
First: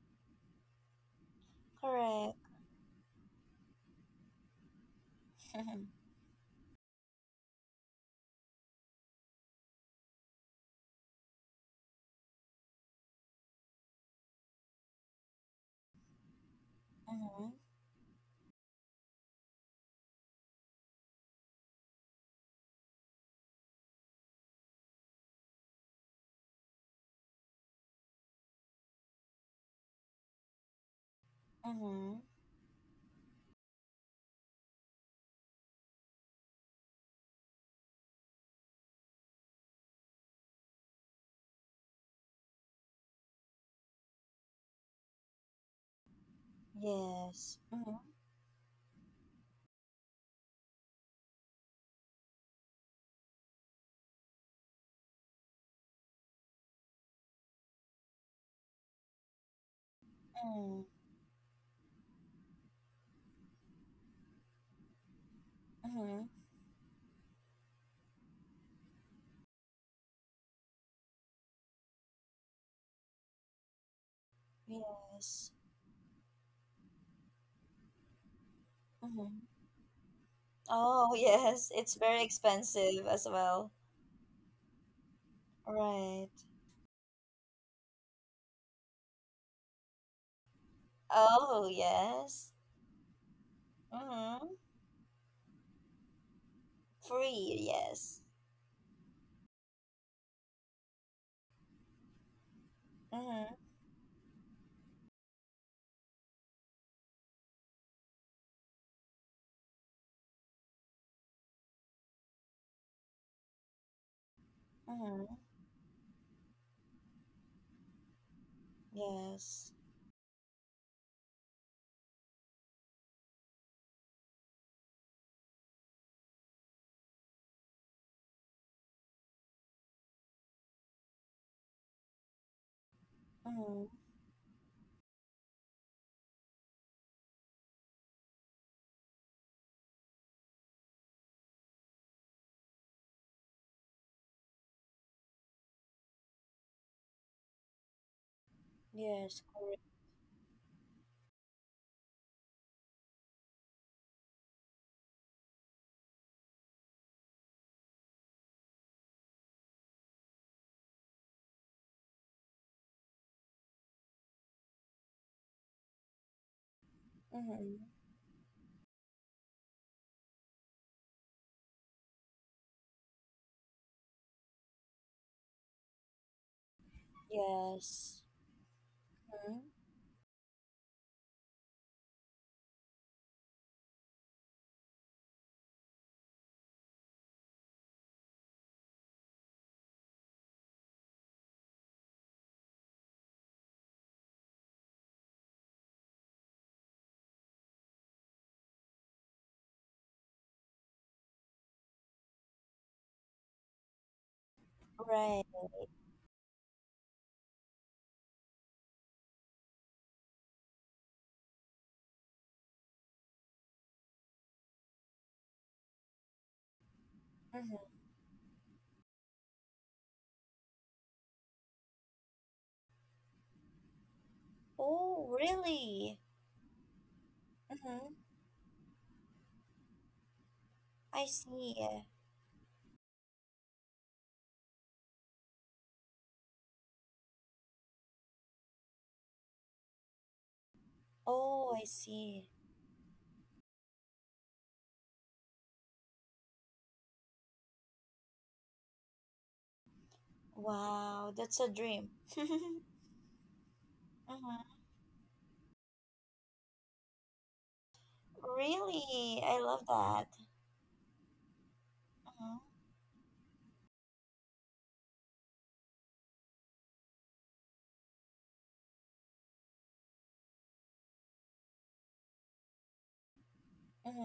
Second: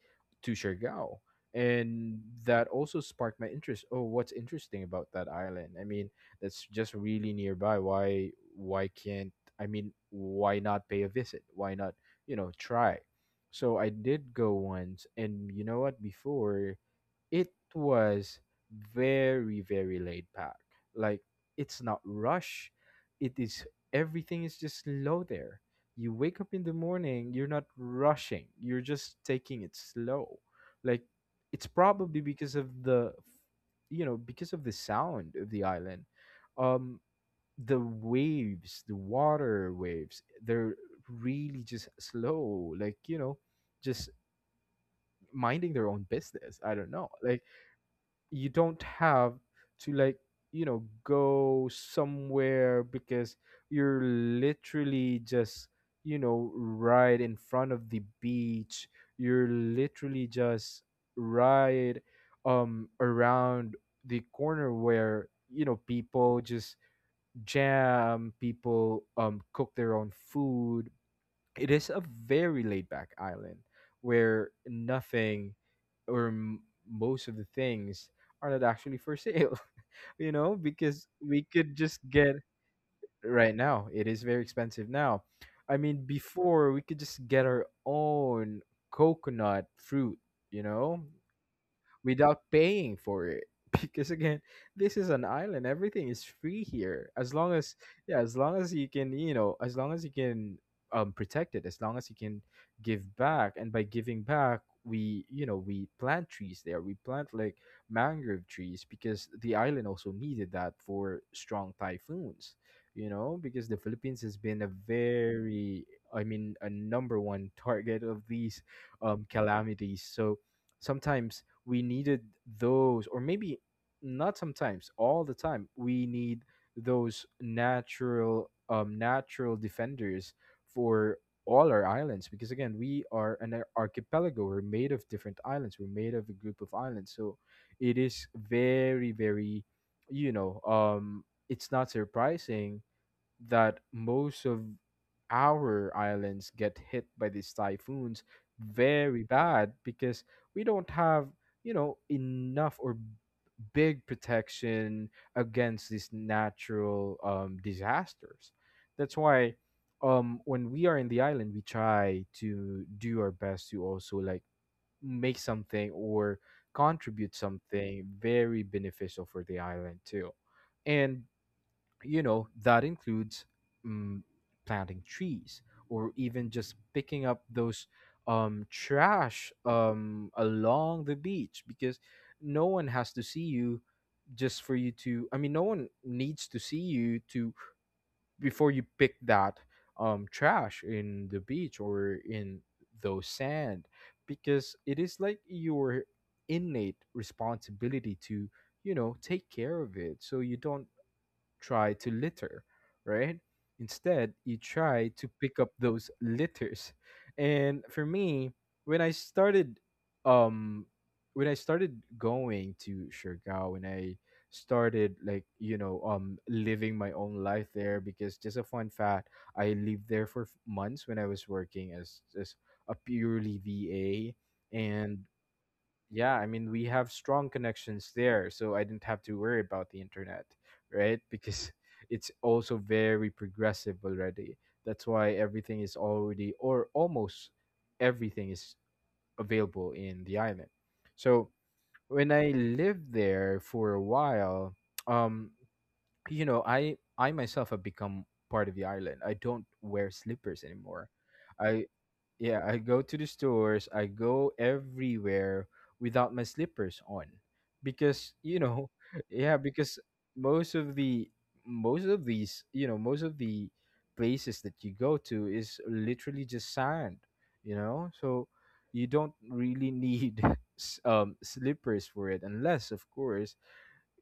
to Siargao, and Correct. that also sparked my interest. Oh, what's interesting about that island? I Mm-hmm. mean, that's just really nearby. Why can't I mean why not pay a visit? Why not try? So I did go once, and you know what? Before, Mm-hmm. it was very very laid back, like it's not rush, it is everything is just slow there. You wake up in the morning, you're not rushing, you're just taking it slow, like it's Mm-hmm. probably because of the, you know, because of the sound of the island, um the waves, the water waves, they're really just slow, like, you know, just minding their own business, I don't know, like Yes. Mm-hmm. you don't have to, like, you know, go somewhere because you're literally just, you know, right in front of the beach. You're literally Mm-hmm. just right around the corner where, you know, Mm-hmm. people just jam, people cook their own food. It is a very laid back island where Yes. nothing or most of the things are not actually for Mm-hmm. sale. [LAUGHS] You know, because Oh, we yes, could it's just very get, expensive as right well. now it is very expensive now. I mean Right. before we could just get our own coconut fruit, you know, Oh, without yes. paying for it. [LAUGHS] Because again, Mm-hmm. this is an island, everything is free here as long Free, as, yes. yeah, as long as you can, you know, as long as you can protect it, as long as you can give back. Mm-hmm. And by giving back, we, you know, we plant trees there, we plant like mangrove trees because the island also needed that for strong typhoons. You know, because the Philippines has been a Mm-hmm. very, I mean, a number one target of these Yes. calamities. So sometimes we needed those, or maybe not sometimes, all the time we need those natural natural defenders for all our islands. Because again, we are an Mm-hmm. archipelago. We're made of different islands, we're made of a group of islands. So it is very very, you know, it's not surprising that most of our islands get hit by these typhoons very Yes, bad, correct. because we don't have, you know, enough or big protection against these natural disasters. That's why, when we are in the island, we try to do our best to also, like, make something or contribute Mm-hmm. something very beneficial for the island too. And you know that includes, um, planting trees, or even just picking up those Yes. Trash Mm-hmm. Along the beach, because no one has to see you just for you to, I mean, no one needs to see you to before you pick that trash in the beach or in those sand, because it is like your innate responsibility to, you know, take care of it, so you don't try to litter, right? Instead, you try to Right. pick up those litters. And for me, when I started, um when I started going to Siargao, when I started, like, you know, living my own life Mm-hmm. there, because just a fun fact, I lived there for months when I was working as a purely VA, and Oh, really? yeah, I mean, we have strong Mm-hmm. connections there, so I didn't have to worry about the internet, right? I Because see. [LAUGHS] it's also very progressive already. That's why everything is already, or almost everything is available in the island. So Oh, I when see. I lived there for a while, [TSK] um, you know, I myself have become part of the island. I don't wear slippers anymore. Wow, that's a I, dream. yeah, I [LAUGHS] go to the stores, I go Mm-hmm. everywhere without my slippers on. Because, you know, [LAUGHS] Really? I yeah, love because that. most of the, Mm-hmm. Most of the places that you go to is literally just sand, you know? So you don't really need, [LAUGHS] slippers for it, unless of course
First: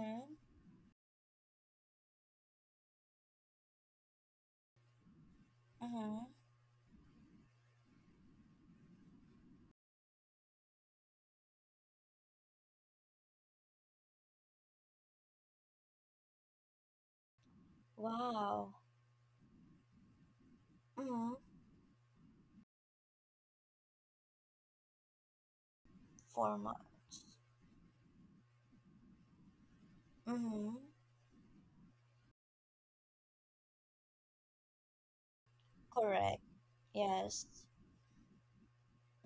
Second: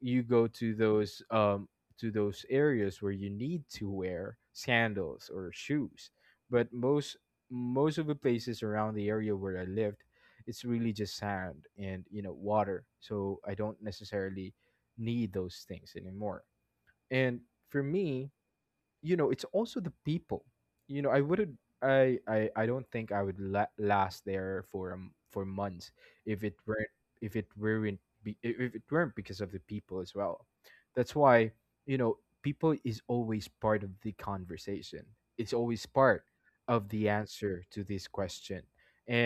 you go to those areas where you need to wear sandals or shoes. Mm-hmm. But most, most of the places around the area where I lived, it's really just sand and, you know, water, so I don't necessarily need those things anymore. And for me, Wow. you know, it's also the people. You know, I Mm-hmm. wouldn't, I don't think I would last there for months if it Four weren't, months. If it weren't because of the people as well. Mm-hmm. That's why, you know, people is always part of the conversation, it's always part Correct. of the Yes. answer to this question.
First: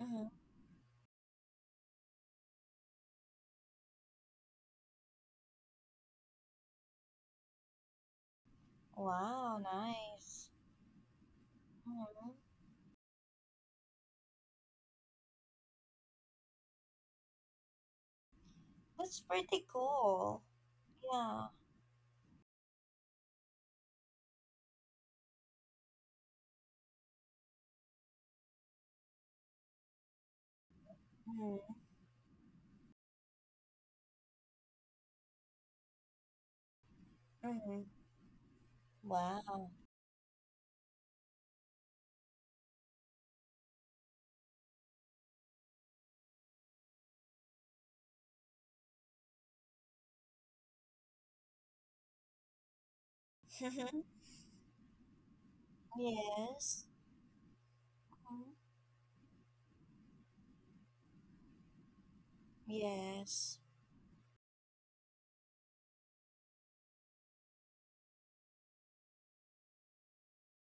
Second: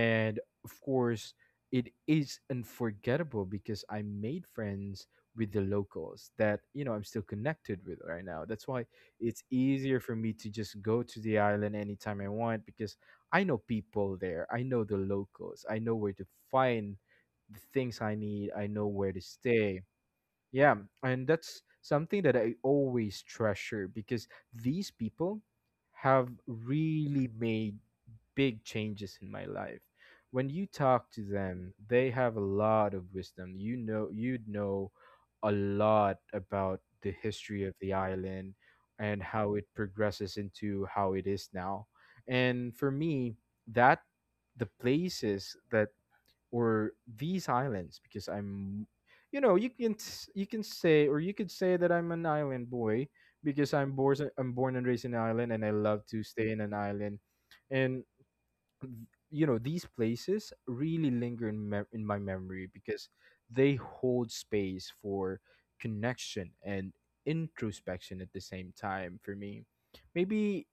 Mm-hmm. of course, it is unforgettable because I made friends with the locals that, you know, I'm still connected with right now. That's why it's Wow, easier for me to nice. just go to the island anytime I Mm-hmm. want, because I know people there. I know the locals. I know where to find the things I need. I know where to That's pretty stay. cool. Yeah, and Yeah. that's something that I always treasure, because these people have really made big changes in my life. When you talk to Mm-hmm. them, they have a lot of wisdom. You know, you'd know a lot about the history of the Mm-hmm. island and how it Wow. progresses into how it is now. And for me, that, the places that, or these islands, because I'm, you know, you can you can say, or you could say that I'm an island boy, because [LAUGHS] I'm born and raised in an island, and I love to stay in an Yes. island. And Mm-hmm. th- you know, these places really linger in, in my memory, because Yes. they hold space for connection and introspection at the same time for me. Maybe,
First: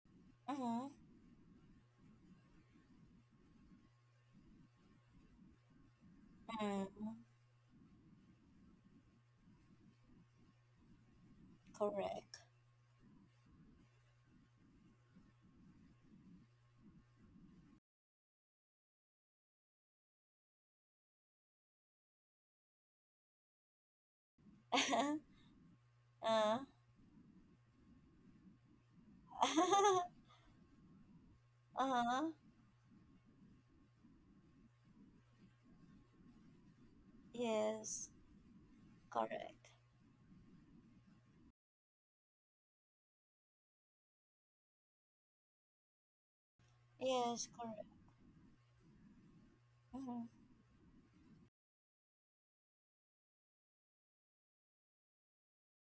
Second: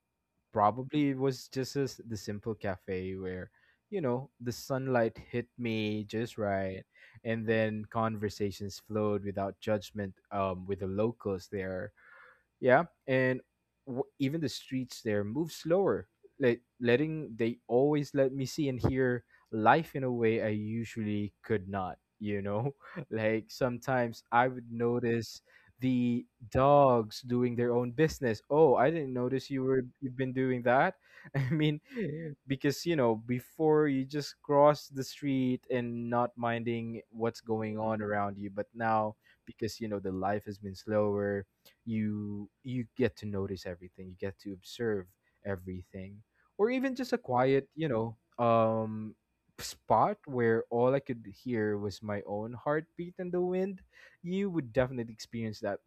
Mm-hmm. probably it was just as the simple cafe where, you know, the sunlight hit me just right, Mm-hmm. and then conversations flowed without judgment, with the locals there. Correct. Yeah, and even the streets there move slower. Like, letting, they always let me see and hear life in a way I usually could not. You know, [LAUGHS] like sometimes I would [LAUGHS] notice the uh. dogs doing their own business. Oh, I didn't notice you were, you've [LAUGHS] been doing that. [LAUGHS] I mean, Uh-huh. because, you know, before you just cross the street and not minding what's going on Yes. around you, but now, Correct. because, you know, the life has been slower, you get to notice everything, you get to observe everything, or even just a Yes, quiet, correct. you know, um spot Mm-hmm. where all I could hear was my own heartbeat and the wind. You would definitely experience that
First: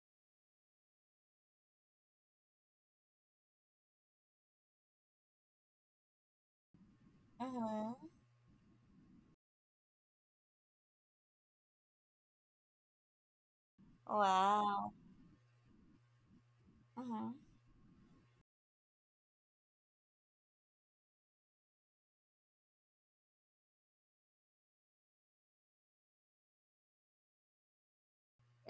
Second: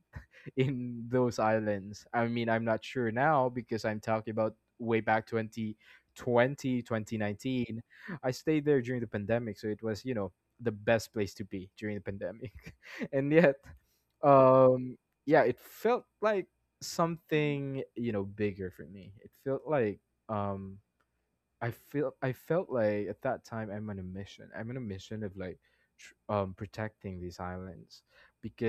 in those islands. I mean, I'm not sure now because I'm talking about way back twenty nineteen. Mm-hmm. I stayed there during the pandemic, so it was, you know, the best place to be during the pandemic. [LAUGHS] And yet, Wow. um yeah, it felt like Mm-hmm. something, you know, bigger for me. It felt like, um I felt like at that time I'm on a mission. I'm on a mission of like protecting these islands,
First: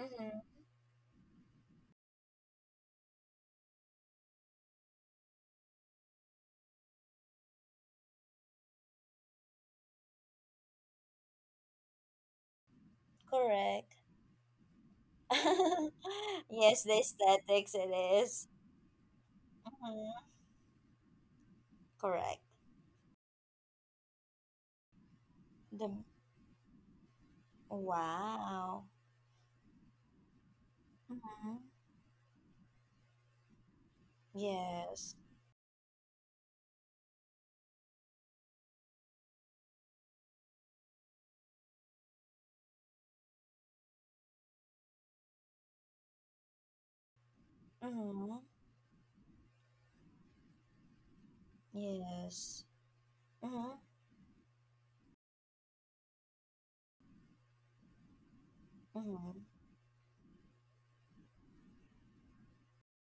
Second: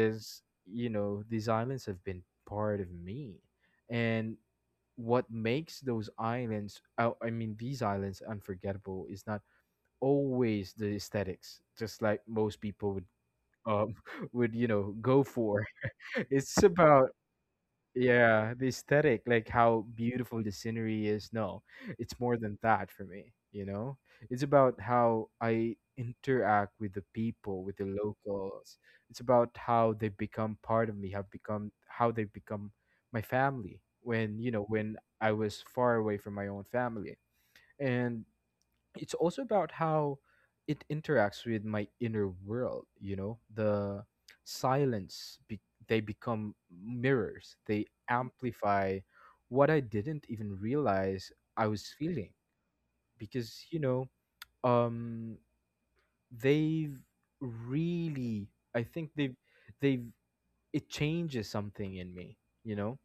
Mm-hmm. you know, these islands have been part of me. And what makes those islands, I mean, these islands unforgettable is not always the aesthetics, just like most people would, um Correct. [LAUGHS] would, you know, go for. [LAUGHS] [LAUGHS] It's Yes, the about, aesthetics it is. yeah, the aesthetic, like how Mhm. beautiful the scenery is. No, it's more Correct. than that for me, you know? It's about how I The interact with the people, with the locals. wow. It's about how they become part of me, have Mm-hmm. become how they become my family when, you know, when Yes. I was far away from my own family. And it's also about how it interacts with my inner world. You know, the silence, they become mirrors, they Mm-hmm. amplify what I didn't even realize I was feeling. Yes. Because, Mm-hmm. you know, um they've really, I think they've Mm-hmm. they've it changes something in me, you know,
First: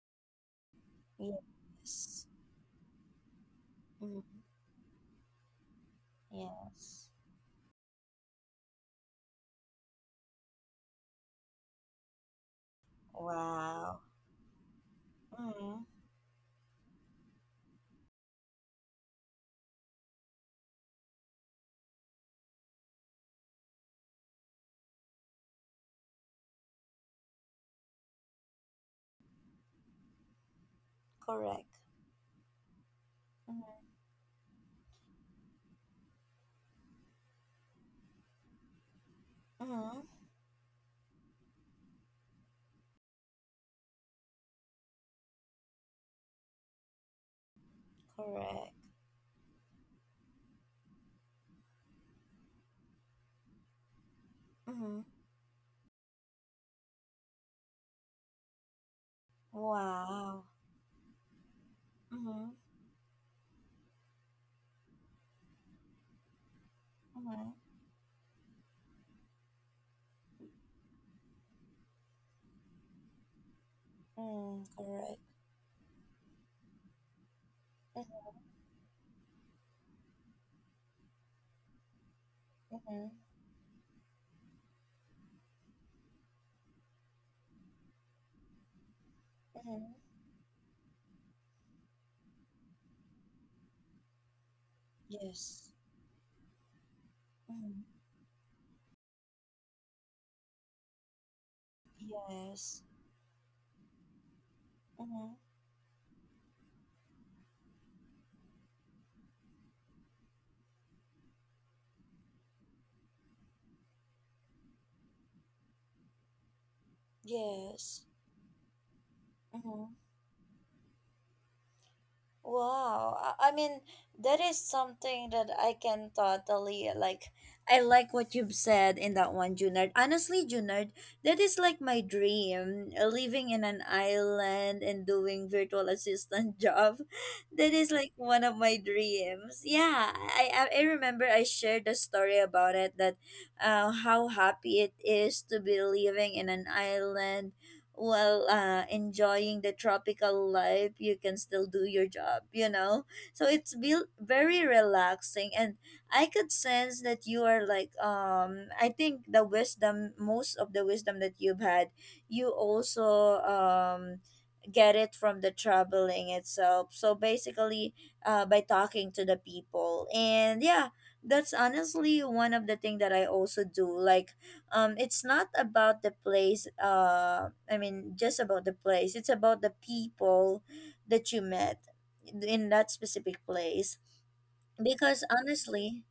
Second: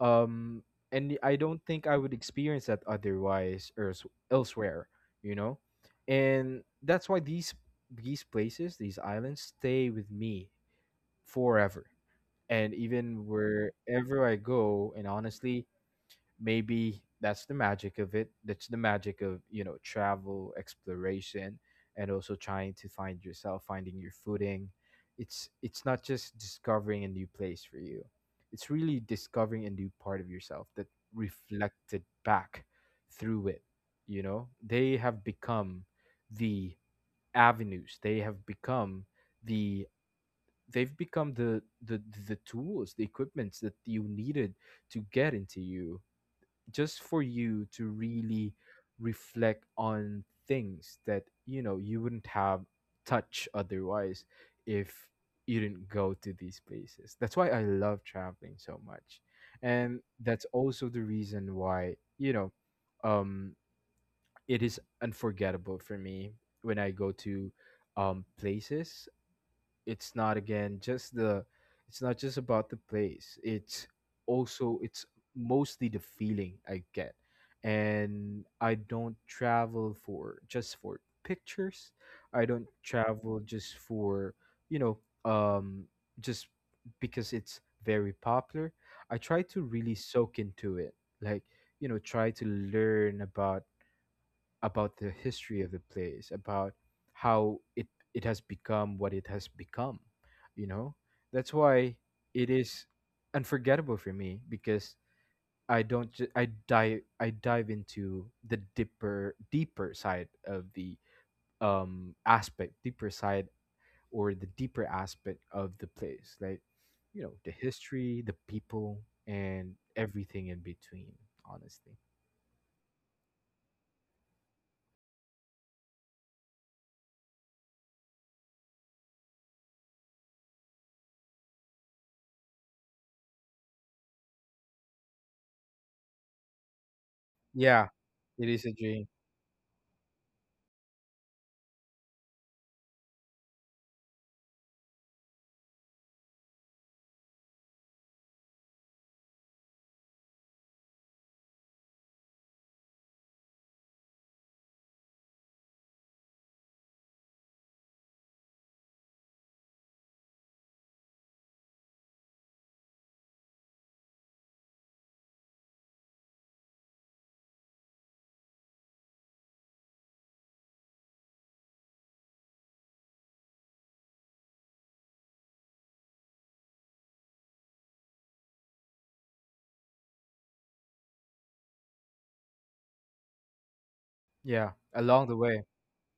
um and I don't think I would Yes. experience that otherwise, or Mm-hmm. elsewhere, you know. And Yes. that's why these places, these islands stay with me forever, and even Wow. wherever I go. And honestly, Mm-hmm. maybe that's the magic of it, that's the magic of, you know, travel, exploration, and also trying to find yourself, finding your footing. It's not just discovering a new place for you, it's really discovering a new part of yourself that Correct. reflected back through it. Mm-hmm. You know, they have become the avenues, they have become the, Mm-hmm. they've become the, the tools, the equipments that you needed to get into you, just for you to really Correct. reflect on things that, you know, you wouldn't have touch otherwise Mm-hmm. if you didn't go to these places. That's why I love traveling so much, and Wow. that's also the reason why, you Mm-hmm. know, um it is unforgettable for me. When I go to Mm-hmm. Places, it's not again just the, it's not just about the place, it's Mm, also, it's correct. mostly the feeling I get. And Mm-hmm. I don't travel for just for pictures, I don't Mm-hmm. travel just for, you know, um just because it's very popular. I try to Mm-hmm. really soak into it, like, you know, try to learn about the history of Yes. the place, about how it, Mm-hmm. it has become what it has become. You know, that's why it Yes. is unforgettable for me because Mm-hmm. I don't ju- I dive into the deeper side of the aspect, deeper side or the deeper aspect of the place, like you know the Yes. history, the people, and Mm-hmm. everything in between. Honestly, Wow. I mean, that is something that I can totally like. I like what you've said in that one, Junard. Honestly, Junard, that is like my dream. Living in an island and doing virtual assistant [LAUGHS] job. That yeah, is like one it of is a my dream. dreams. Yeah, I remember I shared a story about it, that how happy it is to be living in an island while, enjoying the tropical life. You can still do your job, you know, so it's be very relaxing. And I could sense that you are like, I think, the wisdom most of the wisdom that you've had, you also get it from the traveling itself. So basically, by talking to the people. And yeah, that's honestly one of the thing that I also do, like, it's not about the place. I mean, just about the place, it's about the people that you met in that specific place, Yeah, along because the way. honestly.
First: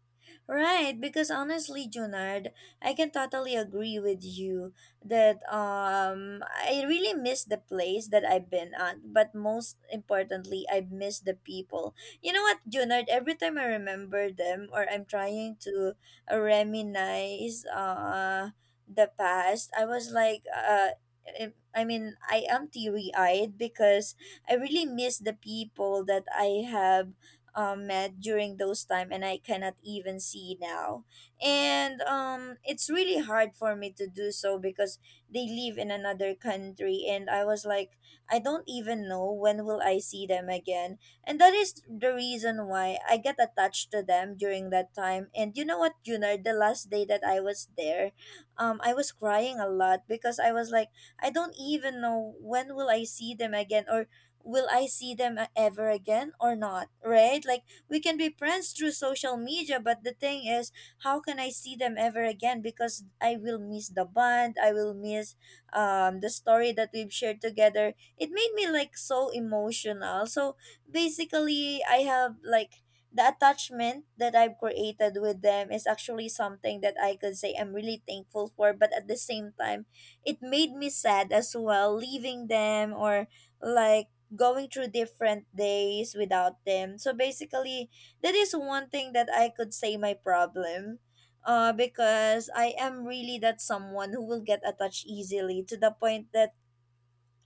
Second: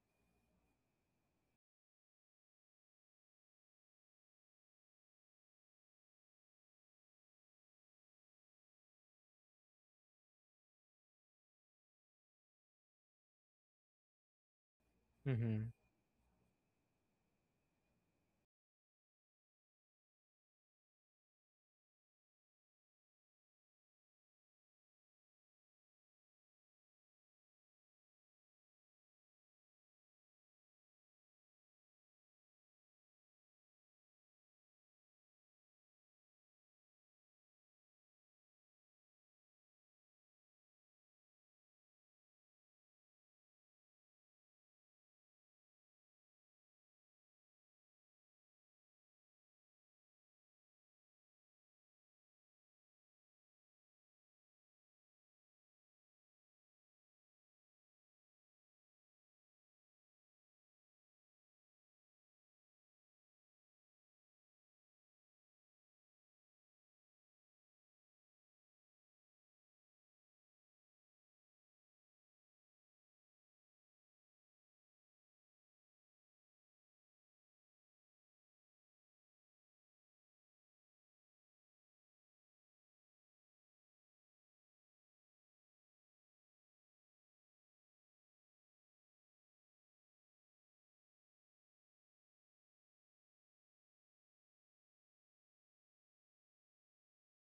Right, because honestly, Junard, I can totally agree with you that, I really miss the place that I've been at, but most importantly, I miss the people. You know what, Junard? Every time I remember them or I'm trying Mm-hmm. to, reminisce, the past, I was like. I mean, I am teary eyed because I really miss the people that I have, met during those time and I cannot even see now. And, it's really hard for me to do so because they live in another country, and I was like, I don't even know when will I see them again. And that is the reason why I get attached to them during that time. And you know what, Junior? The last day that I was there, I was crying a lot because I was like, I don't even know when will I see them again, or will I see them, ever again or not, right? Like, we can be friends through social media, but the thing is, how can I see them ever again? Because I will miss the bond, I will miss the story that we've shared together. It made me like so emotional. So basically, I have like the attachment that I've created with them is actually something that I could say I'm really thankful for, but at the same time, it made me sad as well leaving them or like going through different days without them. So basically, that is one thing that I could say my problem. Because I am really that someone who will get attached easily, to the point that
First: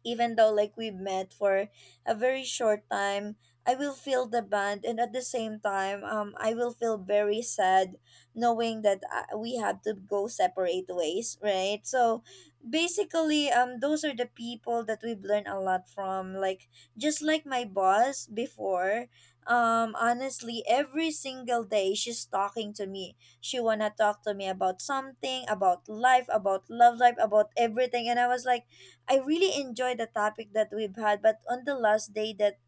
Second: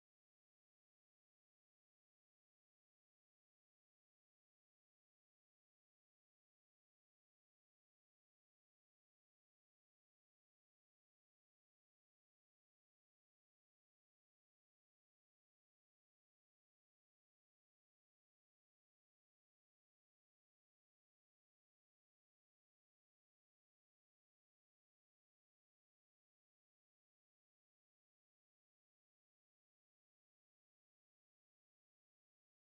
even though like we met for a very short time, I will feel the bond. And at the same time, I will feel very sad knowing that, we have to go separate ways, right? So basically, those are the people that we've learned a lot from, like, just like my boss before. Honestly, every single day she's talking to me, she wanna talk to me about something, about life, about love life, about everything, and I was like, I really enjoy the topic that we've had, but on the last day that,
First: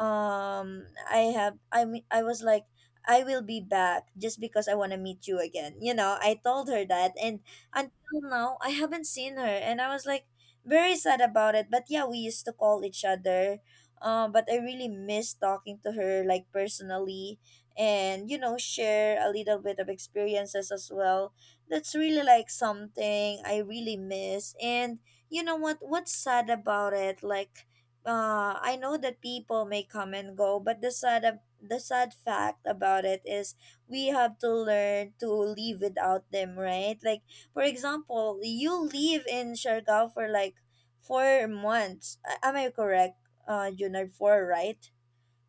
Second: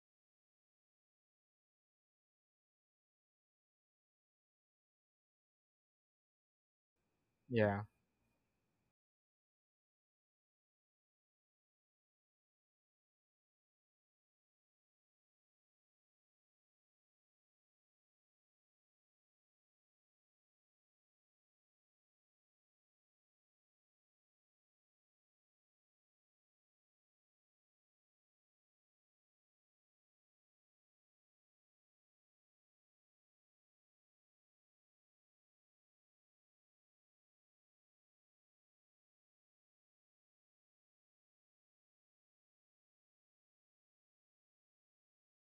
I mean, I was like, I will be back just because I want to meet you again. You know, I told her that, and Yeah. until now I haven't seen her, and I was like very sad about it. But yeah, we used to call each other. But I really miss talking to her, like, personally, and share a little bit of experiences as well. That's really like something I really miss. And you know what, what's sad about it, like, I know that people may come and go, but the sad of the sad fact about it is we have to learn to live without them, right? Like, for example, you live in Siargao for like 4 months. Am I correct, Junard? Four, right?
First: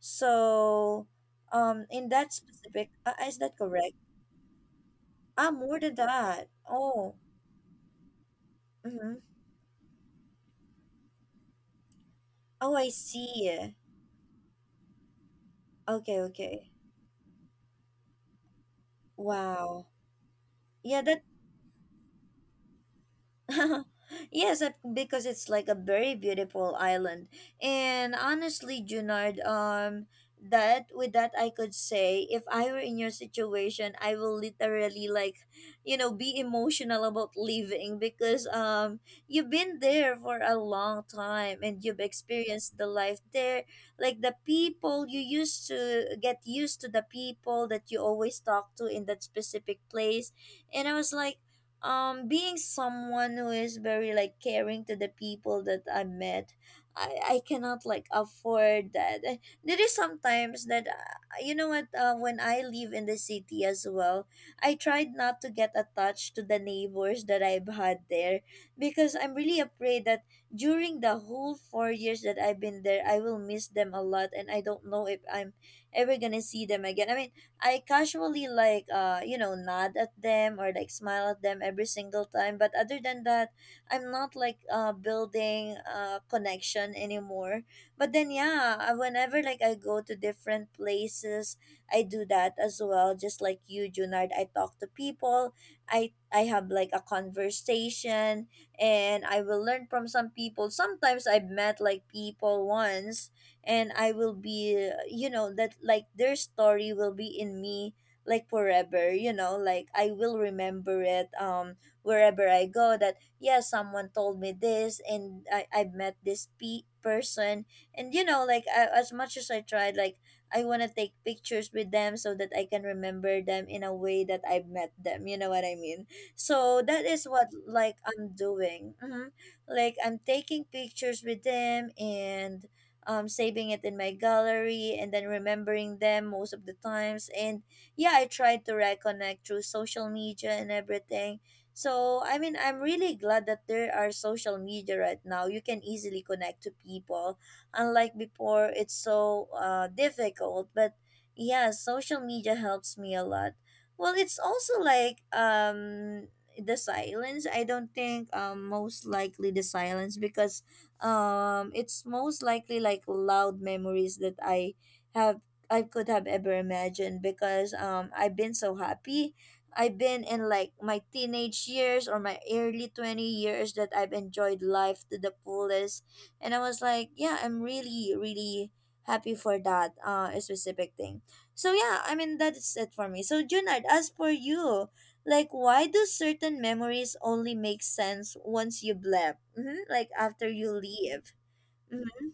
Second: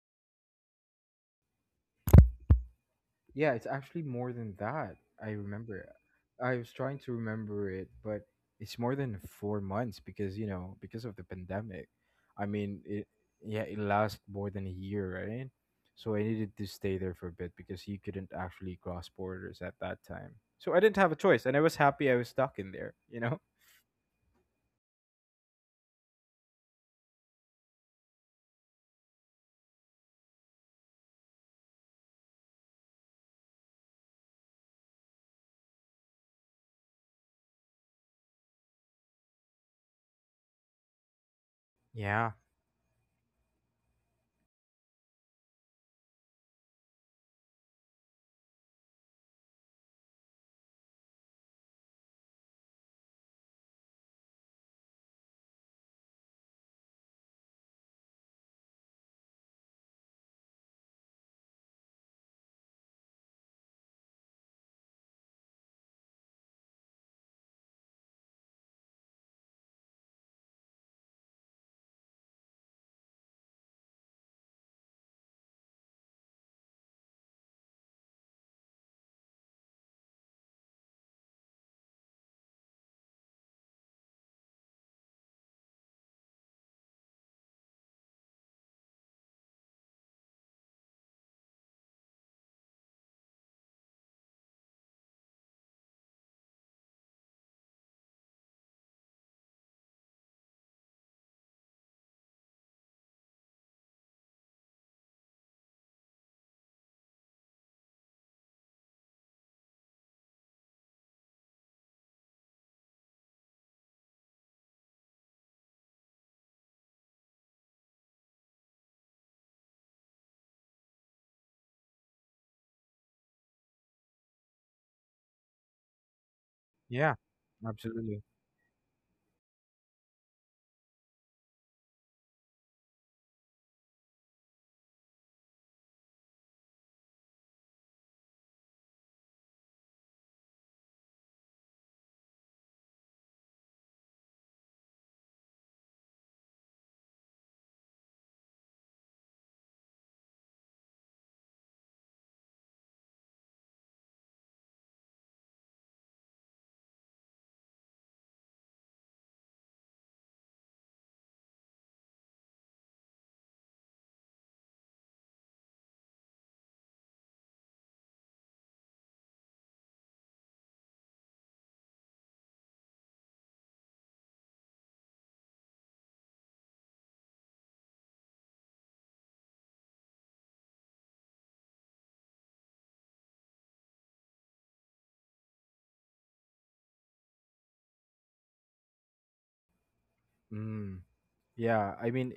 So, in that specific, is Yeah, that it's correct? actually more than that. I Ah, remember more it. than that. I was trying to Oh, remember it, but it's more mm-hmm. than 4 months because, you know, because of the pandemic. I Oh, mean, I it, yeah, see. it lasts more than a year, right? So Okay, I needed to okay. stay there for a bit because you couldn't actually cross borders at Wow. that time. So I didn't Yeah, have a that. choice, and I was happy I was stuck in there, you know? [LAUGHS] Yes, because it's like a very beautiful island. And honestly, Junard, that with that I could say, if I were in your situation, I will literally like, be emotional about leaving because, you've been there for a long time and you've Yeah. experienced the life there. Like the people, you used to get used to the people that you always talk to in that specific place. And I was like, being someone who is very like caring to the people that I met, I cannot like afford that. There is sometimes that, you know what, when I live in the city as well, I tried not to get attached to the neighbors that I've had there because I'm really afraid that during the whole 4 years that I've been there, I will miss them a lot, and I don't know if I'm ever gonna see them again. I mean, I casually like, nod at them or like smile at them every single time, but other than that, I'm not like, building, connection anymore. But then yeah, whenever like I go to different places, I do that as well. Just like you, Junard, I talk to people, I have like a conversation, and I will learn from some people. Sometimes I've met like people once, and I will be, that like their story will be in me like forever, like I will remember it, wherever I go. That yeah, someone told me this, and I met this person. And you know, like, I, as much as I tried, like, I want to take pictures with them so that I can remember them in a way that I've met them, you know what I mean? So that Yeah. is what like Absolutely. I'm doing. Like, I'm taking pictures with them, and, saving it in my gallery and then remembering them most of the times. And yeah, I tried to reconnect through social media and everything. So, I mean, I'm really glad that there are social media right now. You can easily connect to people. Unlike before, it's so, difficult. But yeah, social media helps me a lot. Well, it's also like the silence. I don't think, most likely the silence, because it's most likely like loud memories that have I could have ever imagined, because I've been so happy. I've been in like my teenage years or my early 20 years that I've enjoyed life to the fullest. And I was like, yeah, I'm really, really happy for that specific thing. So yeah, I mean, that's it for me. So Junard, as for you, like, why do certain memories only make sense once you've left? Like, after you Mm. leave. Yeah, I Mm-hmm. mean,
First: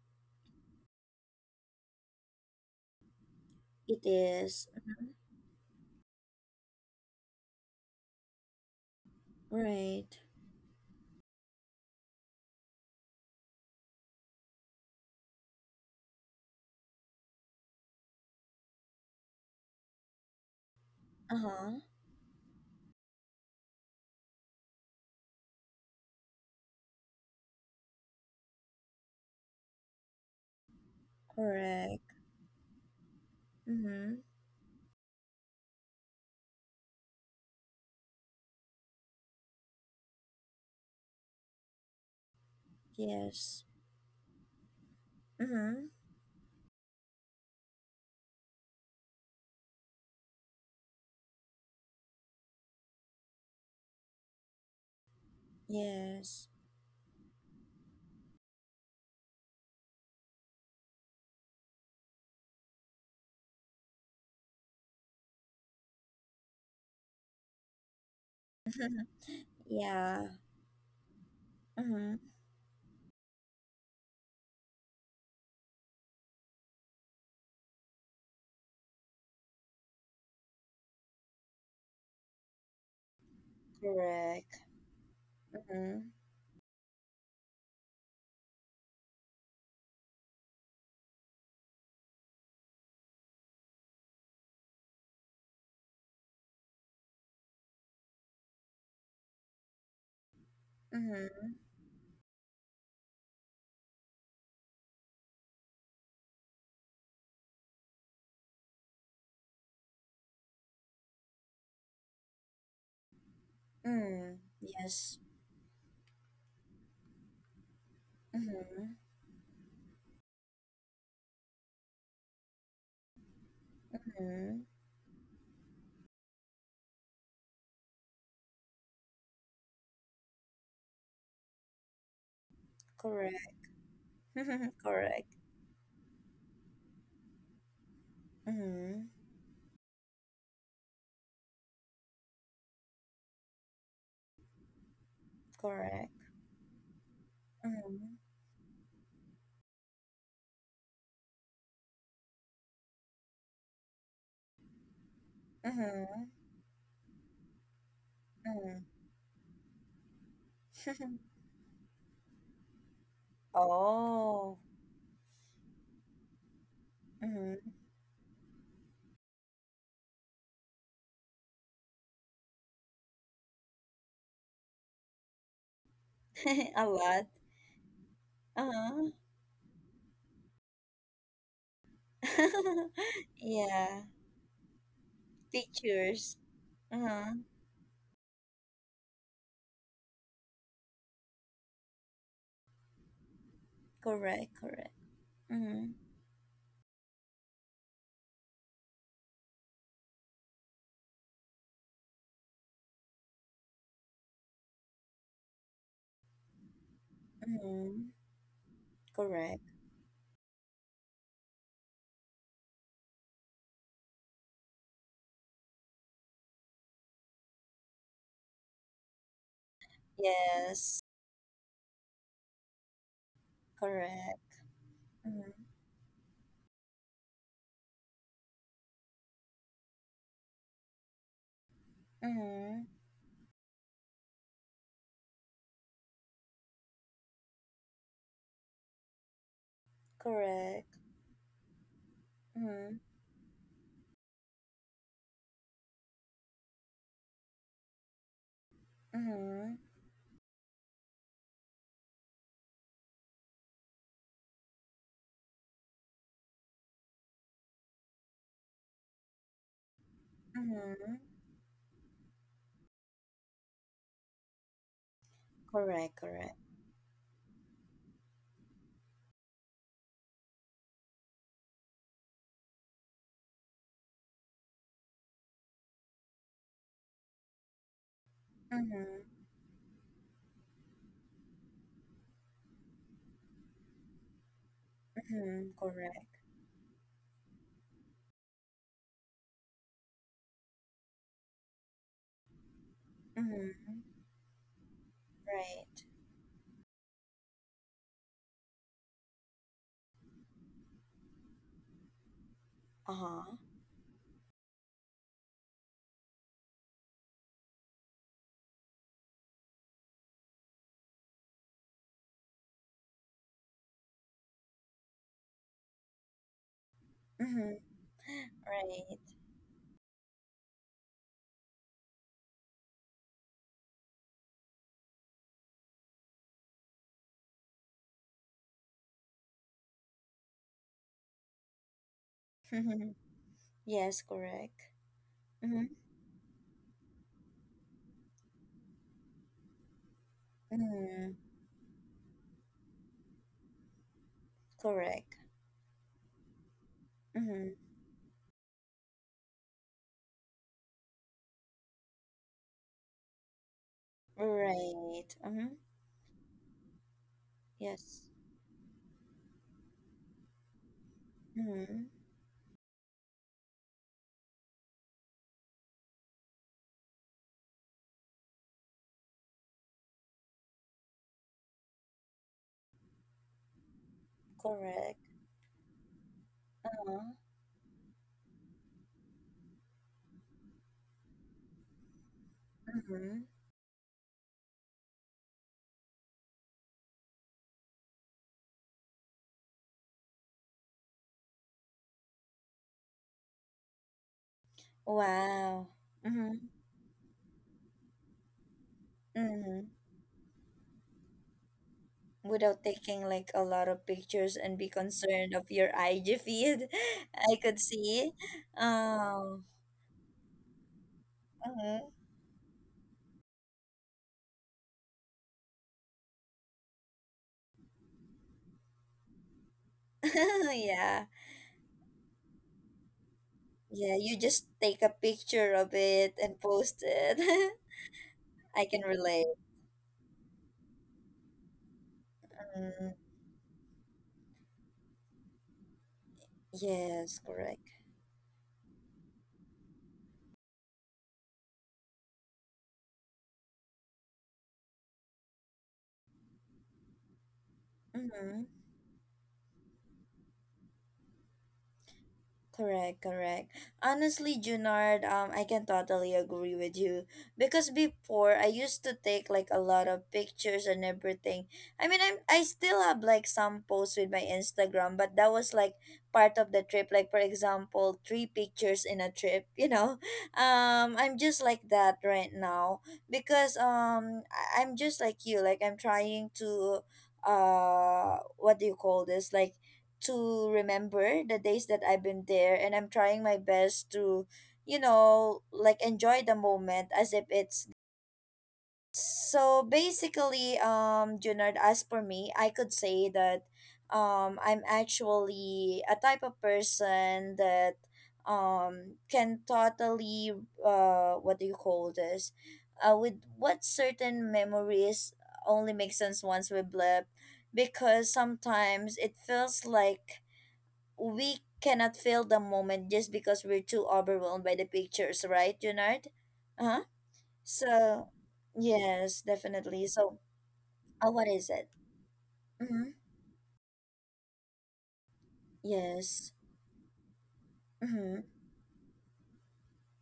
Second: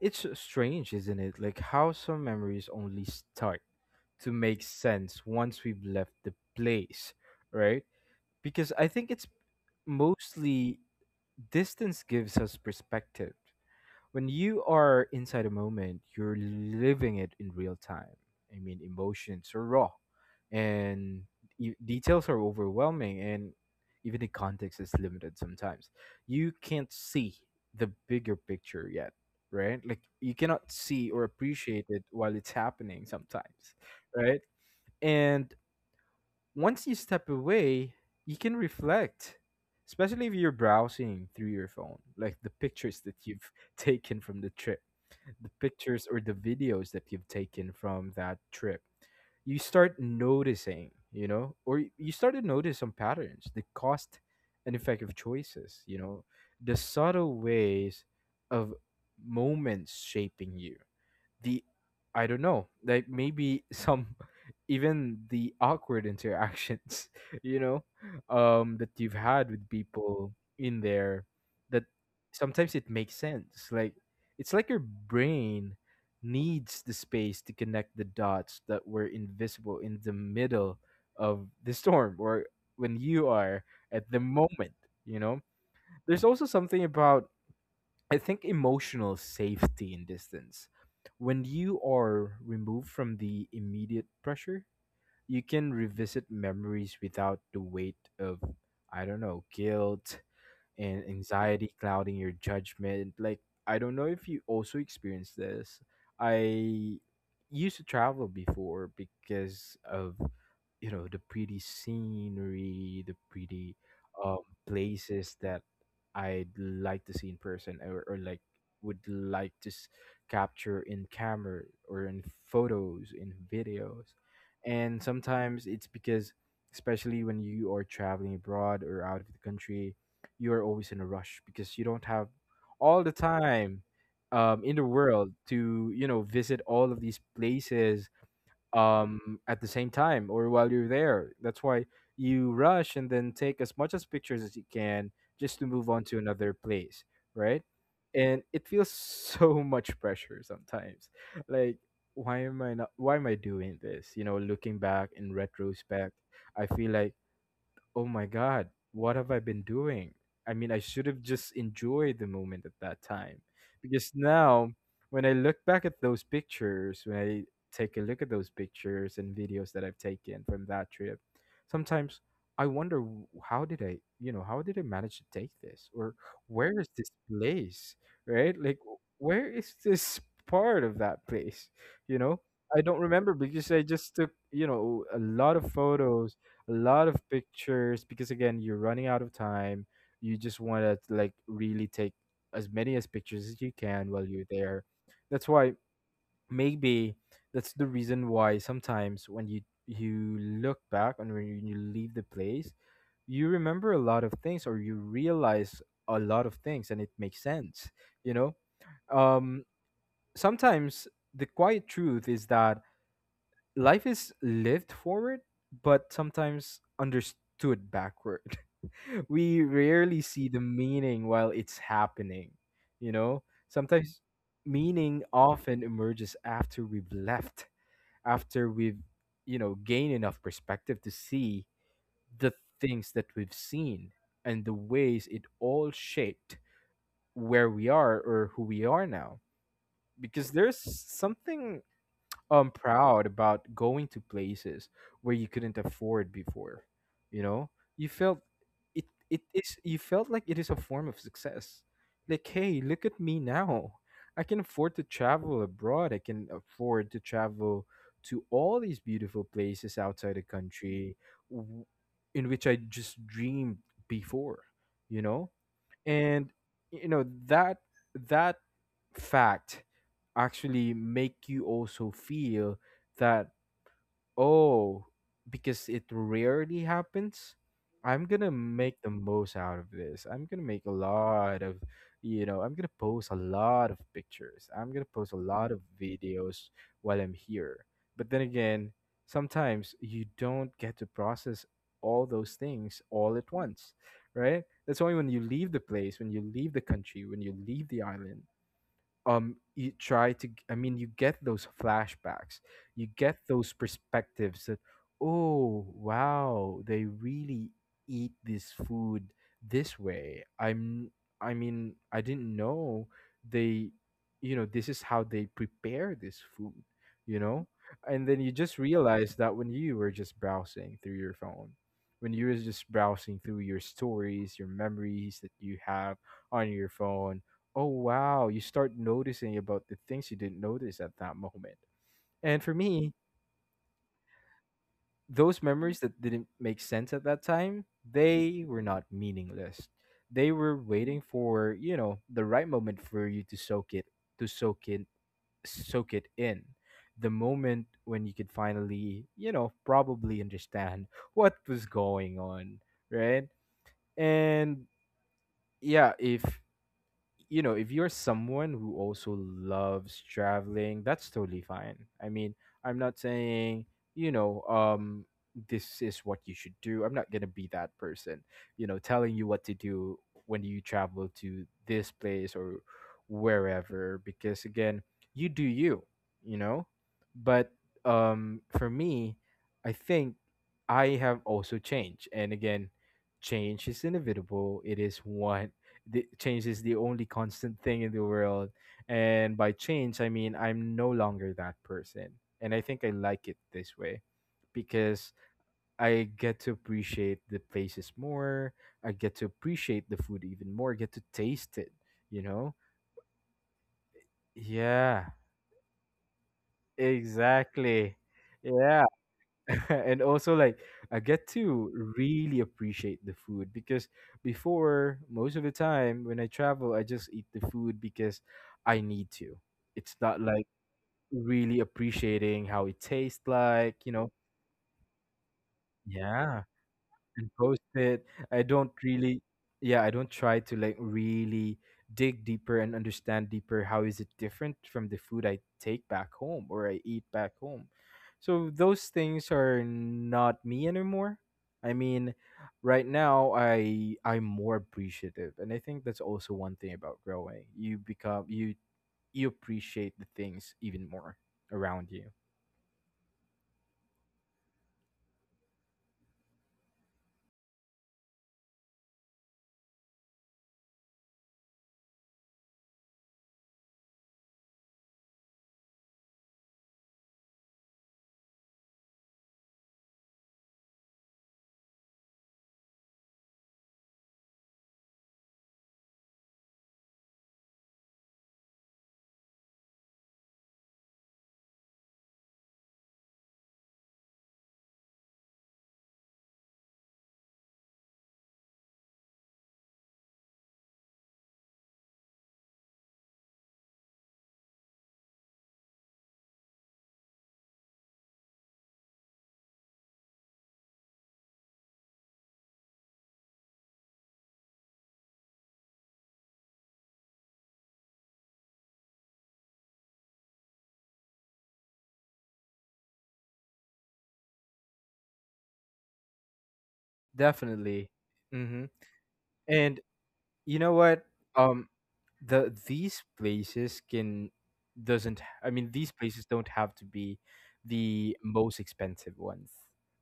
it's strange, isn't it? Like how some memories only start It to make is. Mhm. sense once we've left the place, right? Because I think it's Right. mostly distance gives us perspective when you are inside a moment, you're living it in real time. I mean, emotions are raw, and Uh huh. Details are overwhelming, and even the context is limited sometimes. You can't see the bigger picture yet, right? Like, you cannot see or appreciate it Correct. while it's happening sometimes, Mm-hmm. right? And once you step away, you can reflect. Especially if you're browsing through your phone, like the pictures that you've Yes. [LAUGHS] taken from the trip, the Mm-hmm. pictures or the videos that you've taken from that trip, you start noticing, you know, or you start to notice some patterns, the cost and effect of choices, you know, Yes. the subtle ways of moments shaping you. The I don't know, like maybe some [LAUGHS] even the awkward interactions, [LAUGHS] you know, that [LAUGHS] you've had with Yeah. people in there that Mm-hmm. sometimes it makes sense. Like it's like your brain needs the space to connect the dots that were invisible in the middle of the storm or when you are at the Correct. moment, you know? Mm-hmm. There's also something about, I think, emotional safety in distance. When you are removed from the immediate pressure, you can revisit memories without the weight of, I don't know, guilt and Mm-hmm. anxiety clouding your judgment. Like, I don't know if you also experience this. I used to travel before because of, you know, the pretty scenery, the pretty Mm. um, Yes. places that I'd like to see in person or like Mm-hmm. would like to capture in camera or in photos, in videos. Mm-hmm. And sometimes it's because, especially when you are traveling abroad or out of the country, you are always in a rush because you don't have all the Correct. time in [LAUGHS] the world Correct. to you know visit all of these places Mm-hmm. At the same time or while you're there. That's why you rush and then take as much as pictures as you can just to move on Correct. to another place, right? Mm-hmm. And it feels [LAUGHS] so much pressure sometimes. [LAUGHS] Like why am I not? Why am I doing this? You know, looking back in retrospect, Mm-hmm. I feel like oh my god, Mm-hmm. what have I been doing? I mean, I should have just enjoyed the moment at that time. [LAUGHS] Because Oh. now, when I look back at those pictures, when I Hmm. take a look at those pictures and videos that I've taken from that trip, sometimes I wonder how did I, you know, how did I manage to take this? Or [LAUGHS] where A is this lot. place? Right? Like, Uh-huh. where is this part of that place? You know? I [LAUGHS] don't remember because I Yeah. just took, you know, a lot of Pictures. photos, a lot of Uh-huh. pictures because again you're running out of time, you just want to like really take as many as pictures as you can while you're Correct, there. correct. That's why Mm-hmm. maybe that's the reason why sometimes when you look back and when you leave the place you remember a lot of things or you realize a lot of things and it makes sense, Mm-hmm. you know, Correct. um sometimes the quiet truth is that life is lived forward, but sometimes understood backward. [LAUGHS] We rarely see the Yes. meaning while it's happening, you know? Sometimes Correct. meaning Mm-hmm. often emerges after we've left, after we've, you know, gained enough perspective to see the Mm-hmm. things that we've seen and the ways it all shaped where we are or who we are now. Because there's Correct. something Mm-hmm. proud about going to places where you couldn't afford before, you know, you felt it it Mm-hmm. is you felt like it is a form of success, like hey look at me now, I can afford to travel abroad, I can afford to travel to all these beautiful places outside the Mm-hmm. country, w- in which I just dreamed before, you know. Correct, And correct. you know that fact actually make you also feel that, oh, because it rarely happens. I'm gonna make the Mm-hmm. most out of this. I'm gonna make a lot of, you know, I'm gonna post a lot of pictures. I'm gonna post a Mm-hmm. lot of Correct. videos while I'm here. But then again, sometimes you don't get to process all those things all at Mm-hmm. once, right? That's why when you leave the Right. place, when you leave the country, when you leave the island, you try to you get those flashbacks, you get Uh-huh. those perspectives that oh wow they really eat this food this way, I mean I didn't know they, you know, this is how they prepare this food, you know. Mm-hmm. And then you just Right. realize that when you were just browsing through your phone, when you were just browsing through your stories, your memories that you have on your phone, oh wow, you start noticing about the things you didn't notice at that moment. And for me, [LAUGHS] Yes, correct. those Mm-hmm. memories that didn't make sense at that time, they were not meaningless. They were waiting Mm-hmm. for, you know, the right moment for you to soak in, Correct. soak it in. The Mm-hmm. moment when you could finally, you know, probably understand what was going on, right? And Right. Mm-hmm. yeah, if you know, if you're Yes. someone who also loves traveling, that's totally fine. Mm-hmm. I mean, I'm not saying, you know, this is what you should do. I'm not gonna be that person, you know, telling you what to do when you travel to this place or wherever, because again, Correct. you do you, you know? Uh-huh. But for me, I think I have also changed. And again, Mm-hmm. change is inevitable. It is what The change is the only constant thing in the world, and by change I mean I'm no longer that person and I think I like it this way because Wow. I get Mm-hmm. to appreciate the places more, I get to Mm-hmm. appreciate the food even more, I get to taste it, you know. Without taking like a lot of pictures and be Yeah, concerned of your IG feed, [LAUGHS] I could exactly. see. Yeah. Oh. [LAUGHS] And also like I get to Mm-hmm. really appreciate the food because before most of the time when I travel I just eat the food because I need to. It's not like [LAUGHS] Yeah. really appreciating how it tastes like, you Yeah. know. You just take a picture of it and Yeah, post it. and [LAUGHS] post it. I I don't can really, relate. yeah, I don't try to like really dig deeper and Mm. understand deeper how is it different from the food I take back home or I eat Yes. back home. Correct. So those things are not me anymore. I mean, right now I'm more appreciative, and I think that's also one thing about growing. You become Mm-hmm. you You appreciate the things even more around you. Correct, correct. Honestly, Junard, I can totally agree with you, because before I used to take like a lot of pictures and everything. I mean, I still have like some posts with my Instagram, but that was like part of the trip. Like for example, three pictures in a trip, you know. [LAUGHS] I'm just like that right now, because I'm just like you. Like I'm trying to, what do you call this? Like to remember the days that I've been there, and I'm trying my best to, like enjoy the moment as if it's. So basically, Junard, as for me, I could say that I'm actually a type of person that can totally, what do you call this? With what certain memories only make sense once we blip, because sometimes it feels like we cannot feel the moment just because we're too overwhelmed by the pictures, right, Junard? Uh-huh. Definitely. So, Mm-hmm. yes, And definitely. So, you know what? What is it? Um, Mm-hmm. these places can doesn't. H- I mean, these places Yes. don't have to be the Mm-hmm. most expensive ones,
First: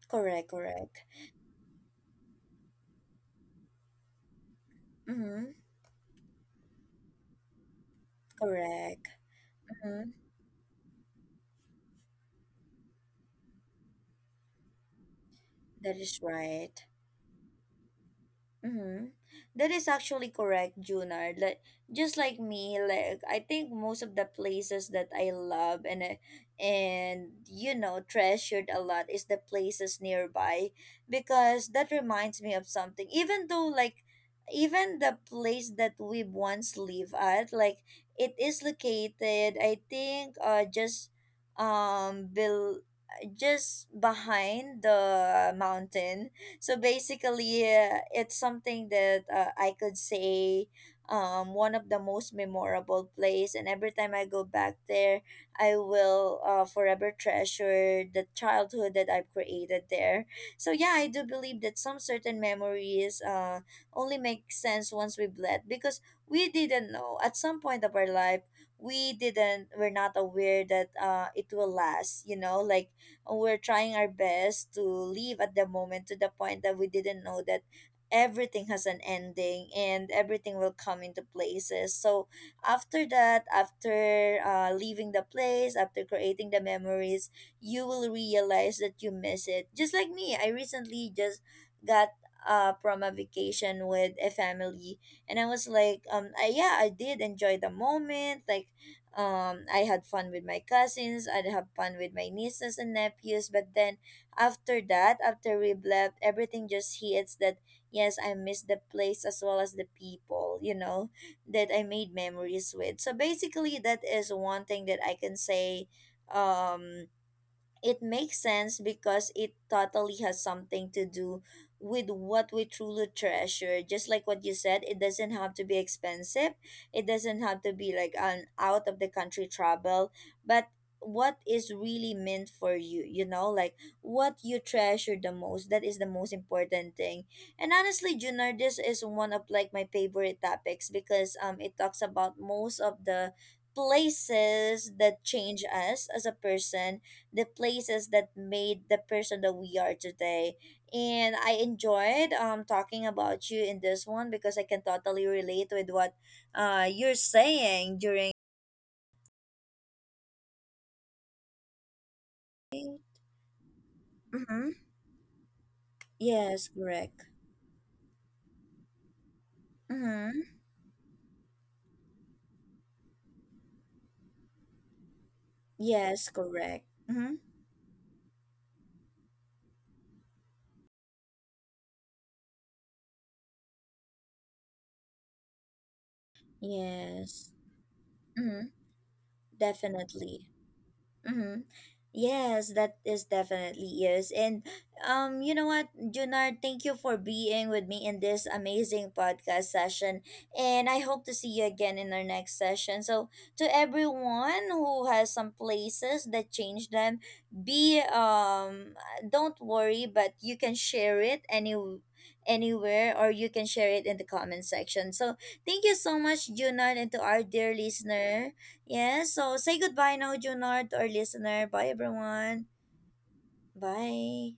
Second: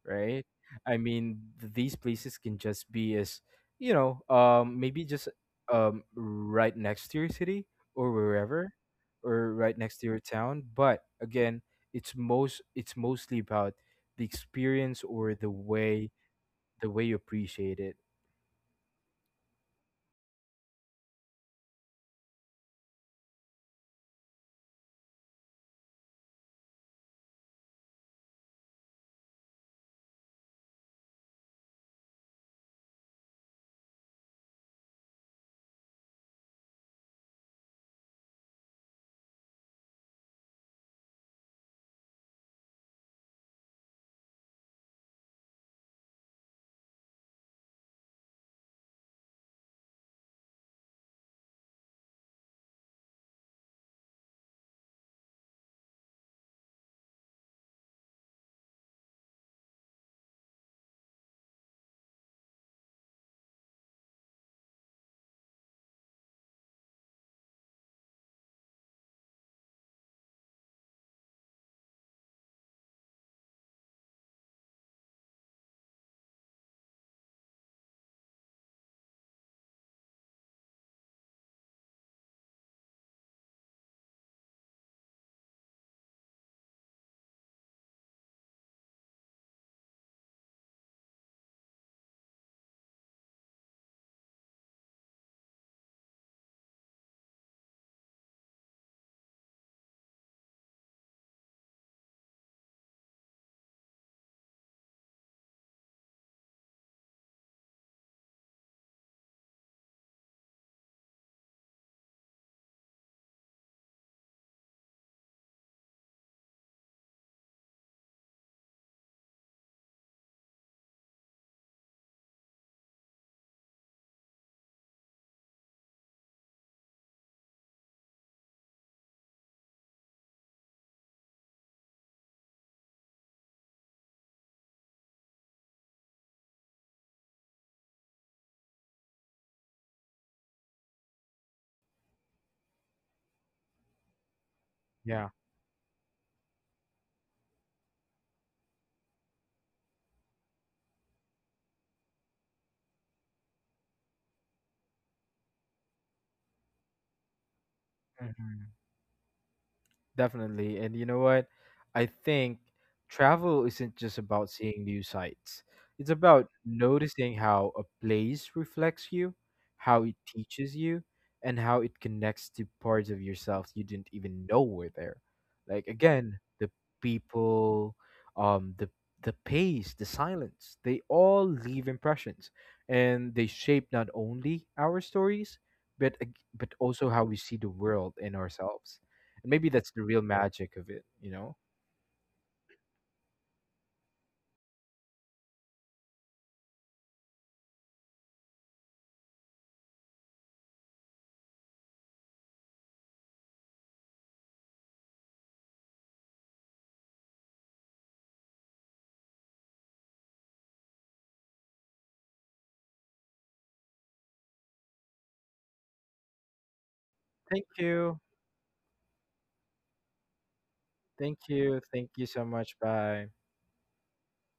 right? Correct, I correct. mean, these places can just be as you know, maybe just Mm-hmm. Right next to your city or wherever, Correct. or right next to Mm-hmm. your town. But again, it's mostly about the experience or That is right. the way you appreciate it. Mm-hmm. That is actually correct, Junard. Like, just like me, like I think most of the places that I love and you know treasured a lot is the places nearby, because that reminds me of something. Even though, like, even the place that we once live at, like, it is located, I think, just bel- just behind the mountain. So basically, it's something that, I could say, one of the most memorable place. And every time I go back there, I will, forever treasure the childhood that I've created there. So yeah, I do believe that some certain memories, only make sense once we've left, because we didn't know at some point of our life. We're not aware that it will last, you know, like we're trying our best to live at the moment, to the point that we didn't know that everything has an ending and everything will come into places. So after that, after leaving the place, after creating the memories, you will realize that you miss it. Just like me, I recently just got, from a vacation with a family. And I was like, yeah, I did enjoy the moment. Like, I had fun with my cousins, I'd have fun with my nieces and nephews. But then, after that, after we left, everything just hits that yes, I miss the place as well as the people, you know, that I made memories with. So basically, that is one thing that I can say. um it makes sense, because it totally has something to do with what we truly treasure. Just like what you said, it doesn't have to be expensive, it doesn't have to be like an out of the country travel, but what is really meant for you, you know, like, what you treasure the most, that is the most important thing. And honestly, junior, this is one of like my favorite topics, because it talks about most of the places that Yeah. change us as a person, the places that made the person that we are today. And I enjoyed talking about you in this one, because I can totally relate with what you're saying during. Definitely. And you know what? I think travel isn't just about Mm-hmm. seeing new sights, it's about Yes, correct. noticing how a place reflects you, how it Mm-hmm. teaches you, and how it connects to parts of yourself you didn't even know were there. Like, Yes, again, the correct. Mm-hmm. people, um, the the pace, the silence, they all leave impressions and they shape not only our stories, but, but also how we Yes. see the world and Mm-hmm. ourselves, and maybe that's the real Definitely. magic of it, you know? Mm-hmm. Yes, that is definitely is. And you know what, Junard, thank you for being with me in this amazing podcast session. And I hope to see you again in our next session. So to everyone who has some places that change them, be don't worry, but you can share it anywhere, or you can share it in the comment section. So thank you so much, Junard, and to our Thank dear you. listener. Yes, so say goodbye now, Junard, to our Thank listener. you. Bye, Thank you so everyone. much. Bye. Bye.